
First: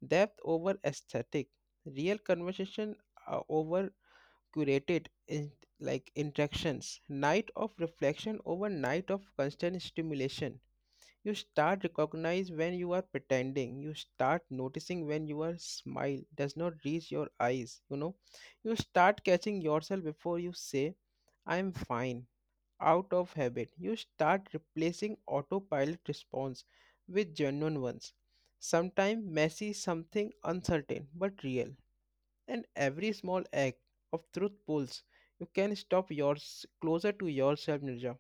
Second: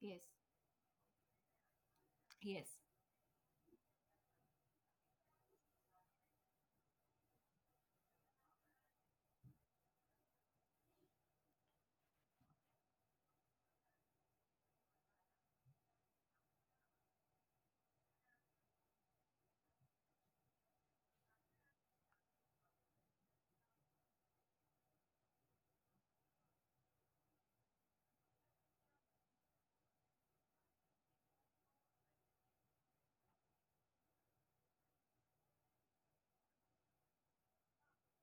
Speaker 2: Yes.
Speaker 1: depth over aesthetic, real
Speaker 2: Yes.
Speaker 1: conversation over curated in, like interactions, night of reflection over night of constant stimulation. You start recognize when you are pretending. You start noticing when your smile does not reach your eyes. You know, you start catching yourself before you say, I'm fine, out of habit. You start replacing autopilot response with genuine ones. Sometimes messy, something uncertain but real. And every small act of truth pulls. You can stop yours closer to yourself, Nirja.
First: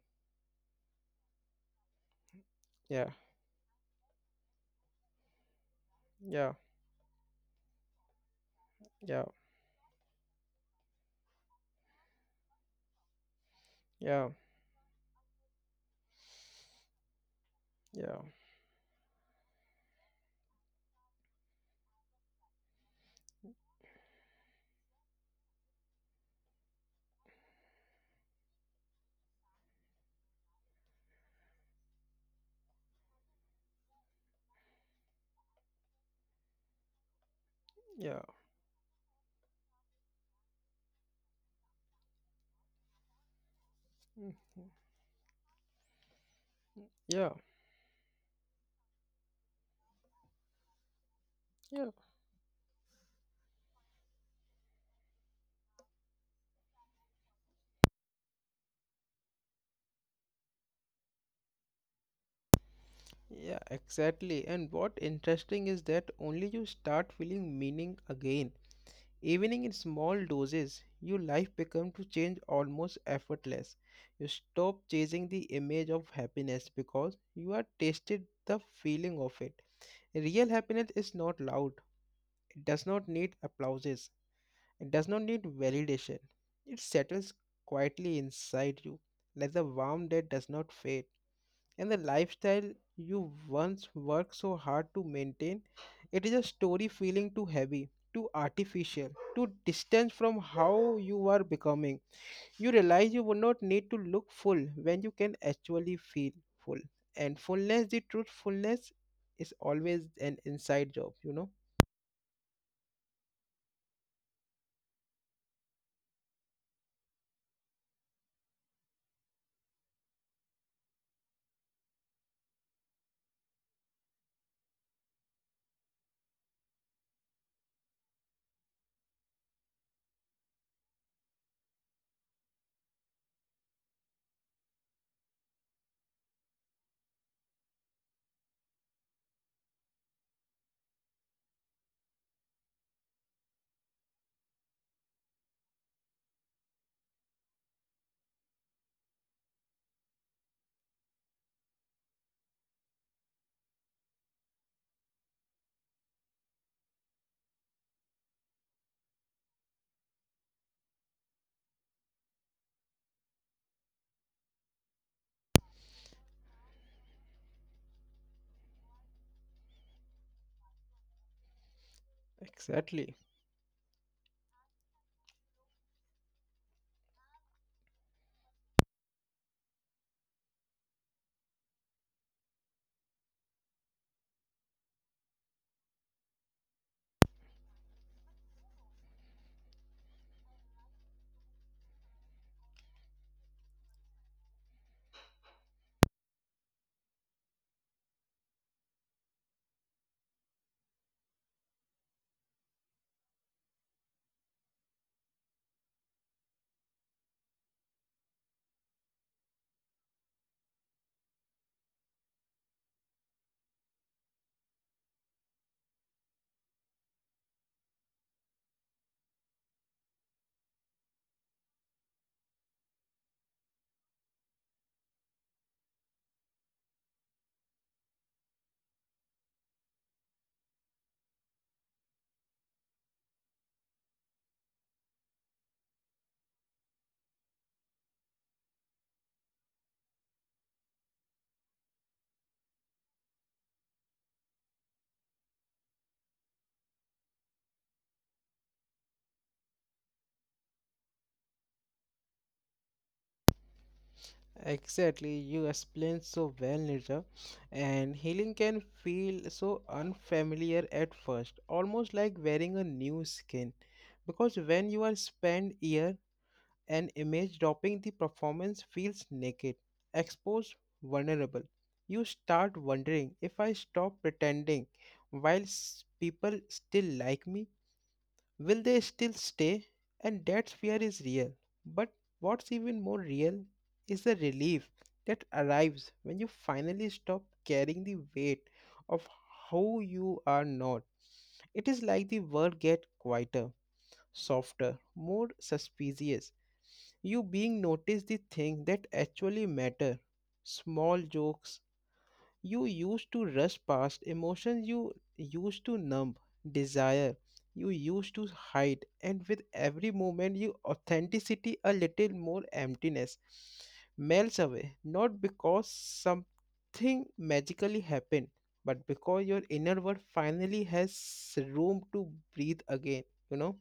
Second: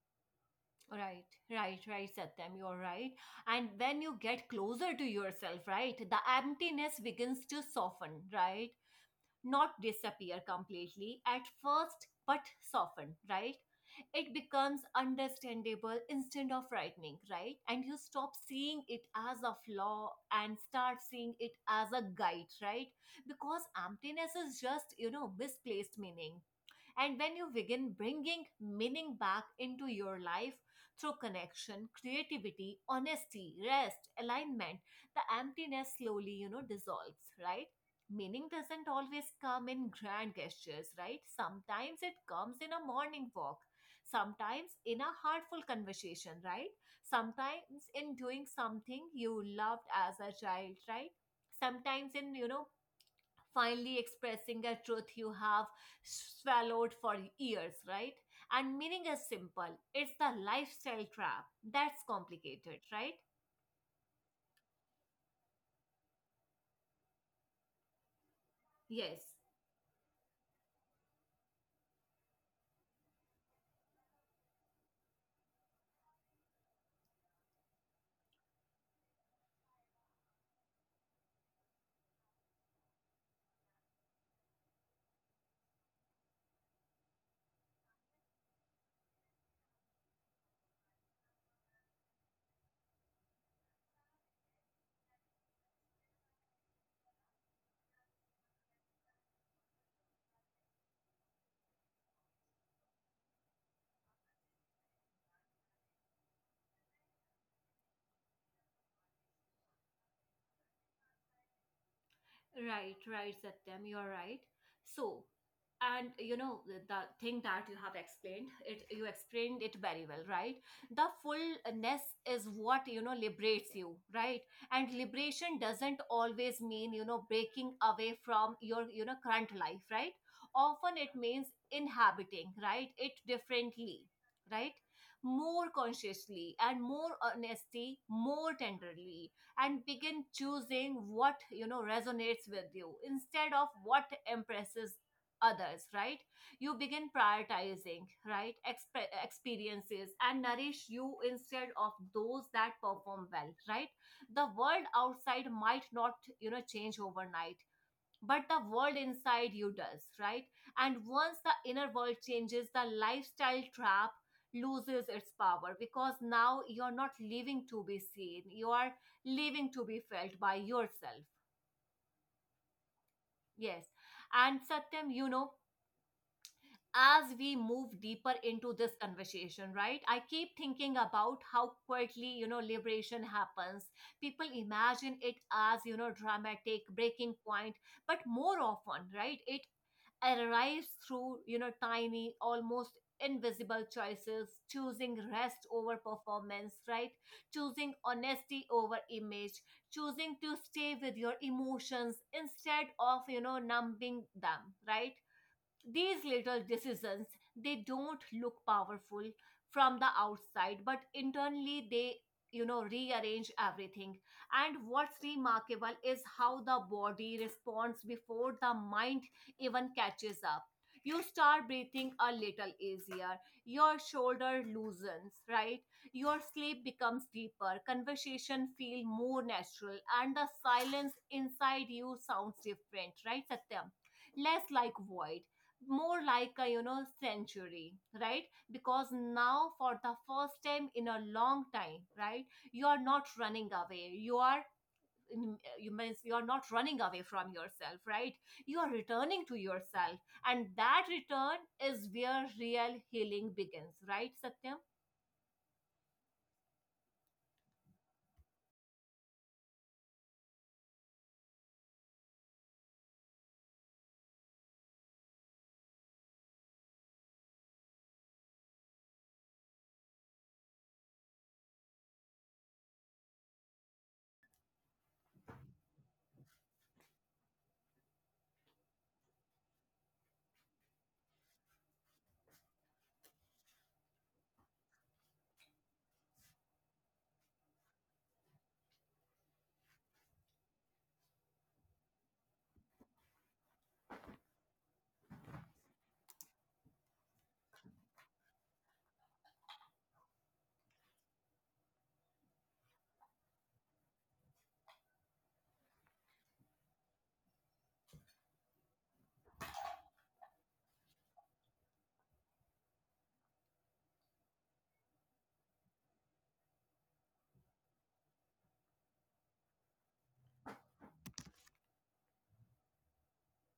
Speaker 2: Right, Satyam, you're
Speaker 1: Yeah,
Speaker 2: right. And when you get closer to yourself, right, the
Speaker 1: yeah,
Speaker 2: emptiness begins to soften, right?
Speaker 1: yeah,
Speaker 2: Not disappear completely at first, but soften, right?
Speaker 1: yeah,
Speaker 2: It becomes understandable instead of frightening, right? And you
Speaker 1: yeah,
Speaker 2: stop seeing it as a flaw and start seeing it as a guide, right? Because emptiness is just misplaced meaning, and when you begin bringing meaning back into your life through connection, creativity, honesty, rest, alignment, the emptiness slowly, dissolves, right?
Speaker 1: yeah.
Speaker 2: Meaning doesn't always come in grand gestures, right? Sometimes it comes in a morning walk, sometimes in a heartful conversation, right?
Speaker 1: Yeah,
Speaker 2: Sometimes in doing something you loved as a child, right?
Speaker 1: yeah,
Speaker 2: Sometimes in, finally expressing a truth you have swallowed for years, right? And meaning is simple. It's the lifestyle trap that's complicated, right?
Speaker 1: yeah, exactly. And what interesting is that only you start feeling meaning again.
Speaker 2: Yes.
Speaker 1: Even in small doses, your life becomes to change almost effortless. You stop chasing the image of happiness because you are tasted the feeling of it. Real happiness is not loud. It does not need applauses. It does not need validation. It settles quietly inside you, like the warmth that does not fade. And the lifestyle you once worked so hard to maintain. It is a story feeling too heavy, too artificial, too distant from how you are becoming. You realize you would not need to look full when you can actually feel full. And fullness, the truthfulness, is always an inside job, you know?
Speaker 2: Right, right, Satyam, you're right. So, and you know the thing that you have explained it you explained it very well, right? The fullness is what liberates you, right? And liberation doesn't always mean breaking away from your current life, right? Often it means inhabiting, right, it differently, right, more consciously and more honestly, more tenderly, and begin choosing what resonates with you instead of what impresses others, right? You begin prioritizing, right, experiences and nourish you instead of those that perform well, right? The world outside might not change overnight, but the world inside you does, right? And once the inner world changes, the lifestyle trap loses its power because now you're not living to be seen, you are living to be felt by yourself.
Speaker 1: Exactly.
Speaker 2: Yes. And Satyam, you know, as we move deeper into this conversation, right, I keep thinking about how quietly, liberation happens. People imagine it as, dramatic breaking point, but more often, right, it arrives through, tiny, almost invisible choices, choosing rest over performance, right? Choosing honesty over image, choosing to stay with your emotions instead of, numbing them, right? These little decisions, they don't look powerful from the outside, but internally they, rearrange everything. And what's remarkable is how the body responds before the mind even catches up. You start breathing a little easier, your shoulder loosens, right? Your sleep becomes deeper, conversation feel more natural, and the silence inside you sounds different, right, Satyam? Less like void, more like a, century, right? Because now, for the first time in a long time, right, you are not running away, you are not running away from yourself, right? You are returning to yourself, and that return is where real healing begins, right, Satyam?
Speaker 1: Exactly, you explained so well, Nirja. And healing can feel so unfamiliar at first, almost like wearing a new skin. Because when you are spent here, an image dropping the performance feels naked, exposed, vulnerable. You start wondering if I stop pretending while people still like me, will they still stay? And that fear is real. But what's even more real is the relief that arrives when you finally stop carrying the weight of who you are not. It is like the world gets quieter, softer, more suspicious. You being noticed the things that actually matter. Small jokes, you used to rush past emotions you used to numb, desire you used to hide, and with every moment, you authenticity a little more emptiness melts away, not because something magically happened, but because your inner world finally has room to breathe again, you know.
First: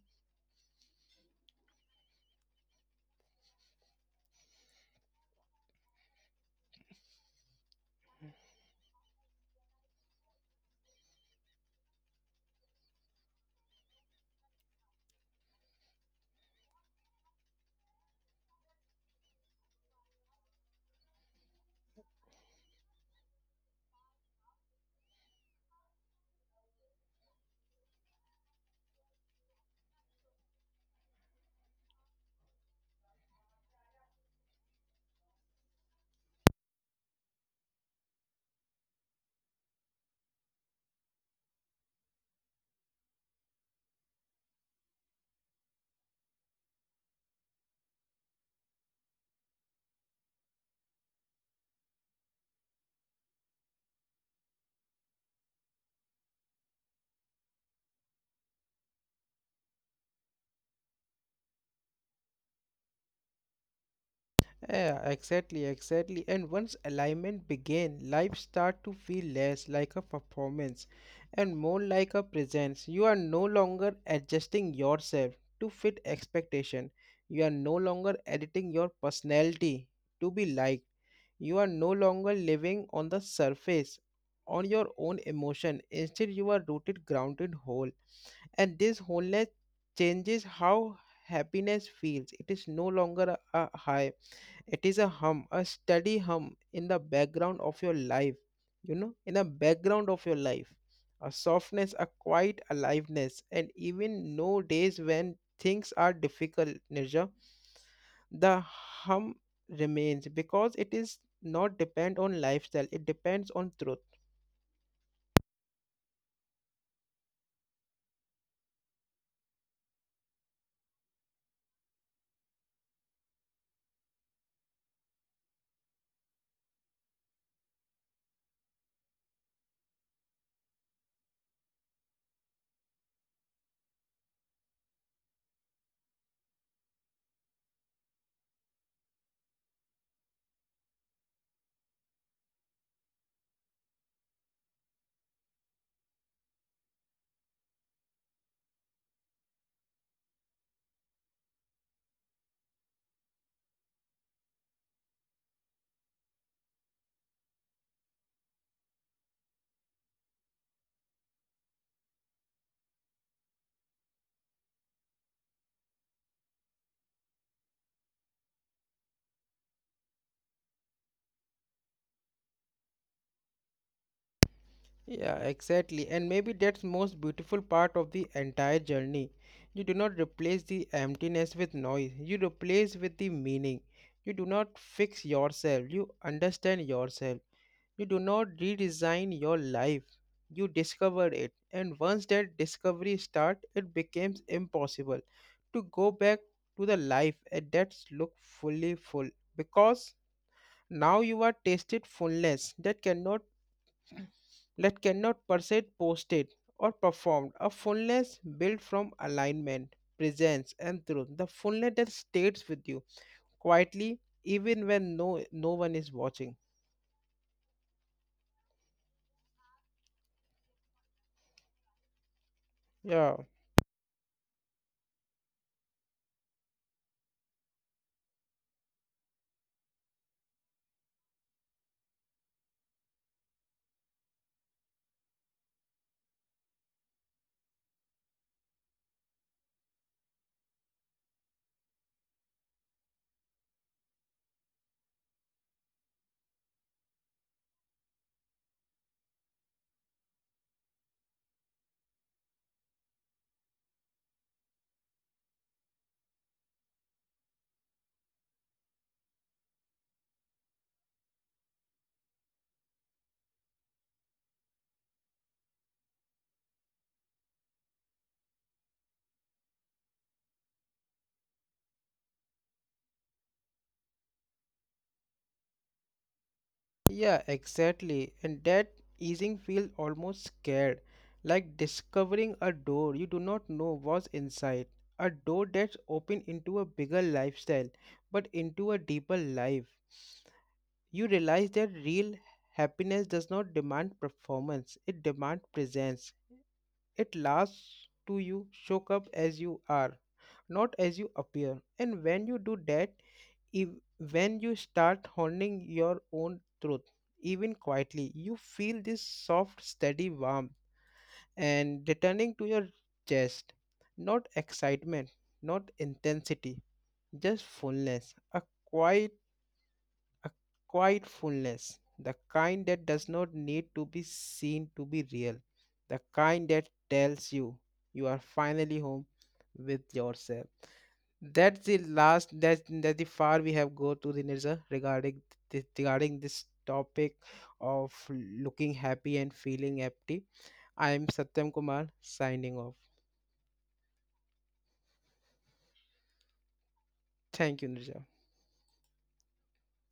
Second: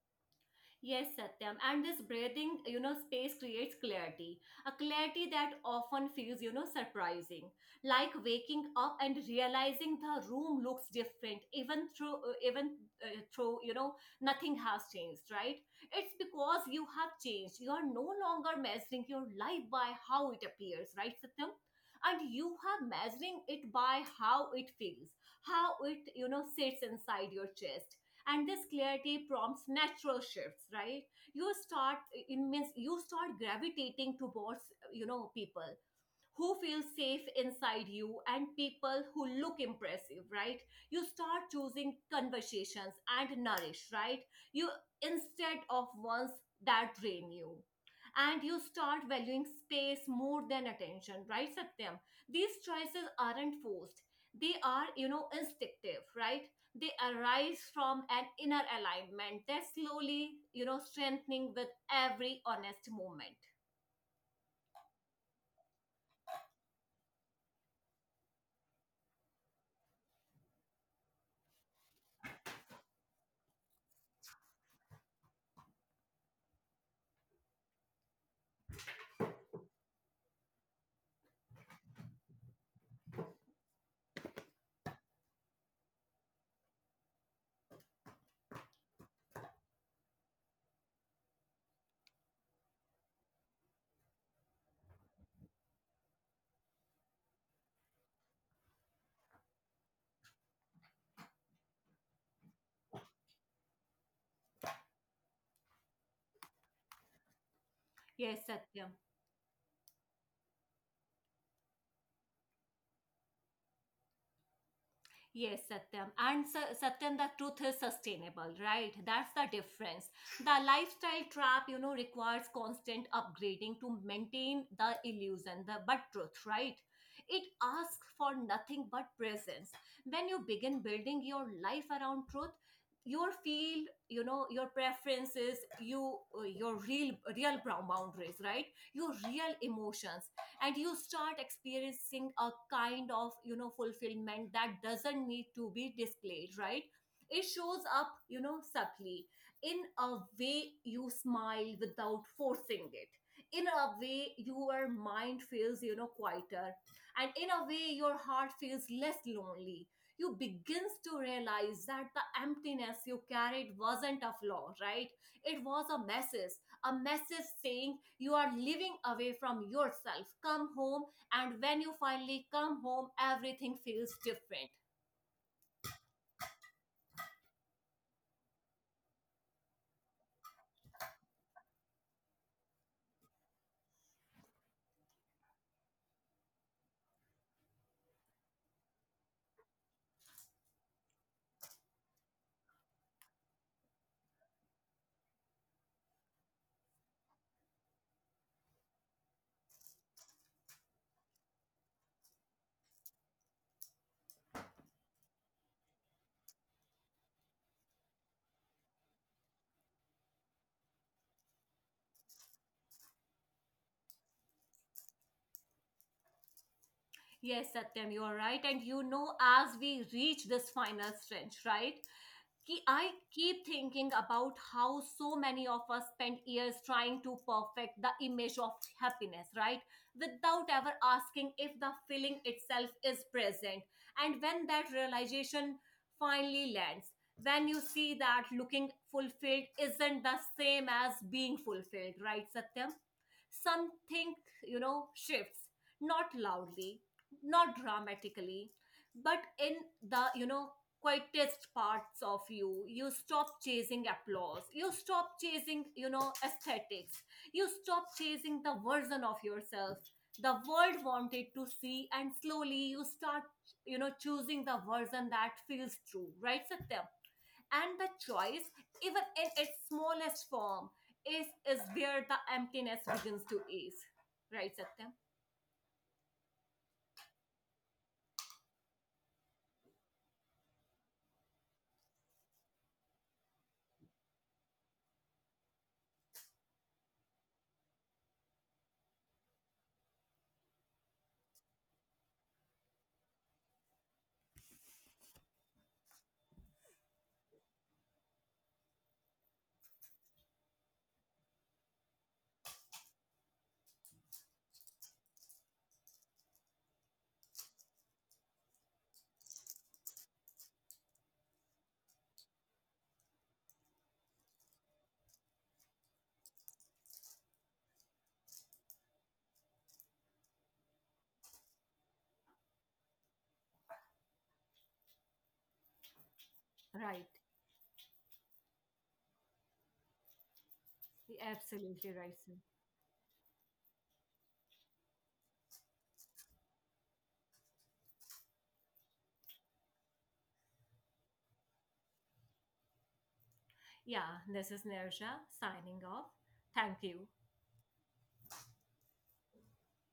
Speaker 2: Yes, Satyam. And this breathing, space creates clarity. A clarity that often feels, surprising. Like waking up and realizing the room looks different, even through, nothing has changed, right? It's because you have changed. You are no longer measuring your life by how it appears, right, Satyam? And you have measuring it by how it feels, how it, sits inside your chest. And this clarity prompts natural shifts, right? You start gravitating towards people who feel safe inside you and people who look impressive, right? You start choosing conversations and nourish, right, you, instead of ones that drain you, and you start valuing space more than attention, right, Satyam? These choices aren't forced, they are, instinctive, right? They arise from an inner alignment that's slowly, strengthening with every honest moment.
Speaker 1: Yeah, exactly, exactly. And once alignment began, life start to feel less like a performance and more like a presence. You are no longer adjusting yourself to fit expectation. You are no longer editing your personality to be liked. You are no longer living on the surface on your own emotion. Instead, you are rooted, grounded, whole. And this wholeness changes how happiness feels. It is no longer a high, it is a hum, a steady hum in the background of your life, you know, in the background of your life. A softness, a quiet aliveness, and even no days when things are difficult, Nirja,
Speaker 2: Yes,
Speaker 1: the
Speaker 2: Satyam.
Speaker 1: hum remains because it is not depend on lifestyle, it depends on truth.
Speaker 2: Yes, Satyam. And Satyam, the truth is sustainable, right? That's the difference. The lifestyle trap, requires constant upgrading to maintain the illusion, the but truth, right? It asks for nothing but presence. When you begin building your life around truth, your field, your preferences, your real brown boundaries, right? Your real emotions, and you start experiencing a kind of, fulfillment that doesn't need to be displayed, right? It shows up, subtly, in a way you smile without forcing it, in a way your mind feels, quieter, and in a way your heart feels less lonely. You begins to realize that the emptiness you carried wasn't a flaw, right? It was a message, a message saying you are living away from yourself. Come home, and when you finally come home, everything feels different.
Speaker 1: Yeah, exactly. And maybe that's most beautiful part of the entire journey. You do not replace the emptiness with noise. You replace with the meaning. You do not fix yourself. You understand yourself. You do not redesign your life. You discover it. And once that discovery starts, it becomes impossible to go back to the life and that look fully full because now you are tasted fullness that cannot per se posted or performed. A fullness built from alignment, presence, and truth. The fullness that stays with you quietly, even when no one is watching.
Speaker 2: Yes, Satyam, you are right. And you know, as we reach this final stretch, right? Ki I
Speaker 1: Yeah,
Speaker 2: keep thinking about how so many of us spend years trying to perfect the image of happiness, right? Without ever asking if the feeling itself is present. And when that realization finally lands, when you see that looking fulfilled isn't the same as being fulfilled, right, Satyam? Something, shifts, not loudly, not dramatically, but in the, quietest parts of you. You stop chasing applause, you stop chasing, aesthetics, you stop chasing the version of yourself the world wanted to see, and slowly you start, choosing the version that feels true, right, Satya. And the choice, even in its smallest form, is is where the emptiness begins to ease, right, Satya.
Speaker 1: yeah, exactly. And that easing feels almost scared, like discovering a door you do not know was inside. A door that's open into a bigger lifestyle, but into a deeper life. You realize that real happiness does not demand performance, it demands presence. It lasts to you, show up as you are, not as you appear. And when you do that, if, when you start honing your own truth, even quietly, you feel this soft, steady warmth and returning to your chest. Not excitement, not intensity, just fullness, a quiet fullness, the kind that does not need to be seen to be real, the kind that
Speaker 2: Right.
Speaker 1: tells you you are finally home with yourself. That's the
Speaker 2: Absolutely right, sir.
Speaker 1: last that the far we have go to the Nirza regarding regarding this topic of looking happy and feeling empty. I am Satyam Kumar signing off.
Speaker 2: Yeah, this is Nirsha signing off. Thank you.
Speaker 1: Thank you, Nirja.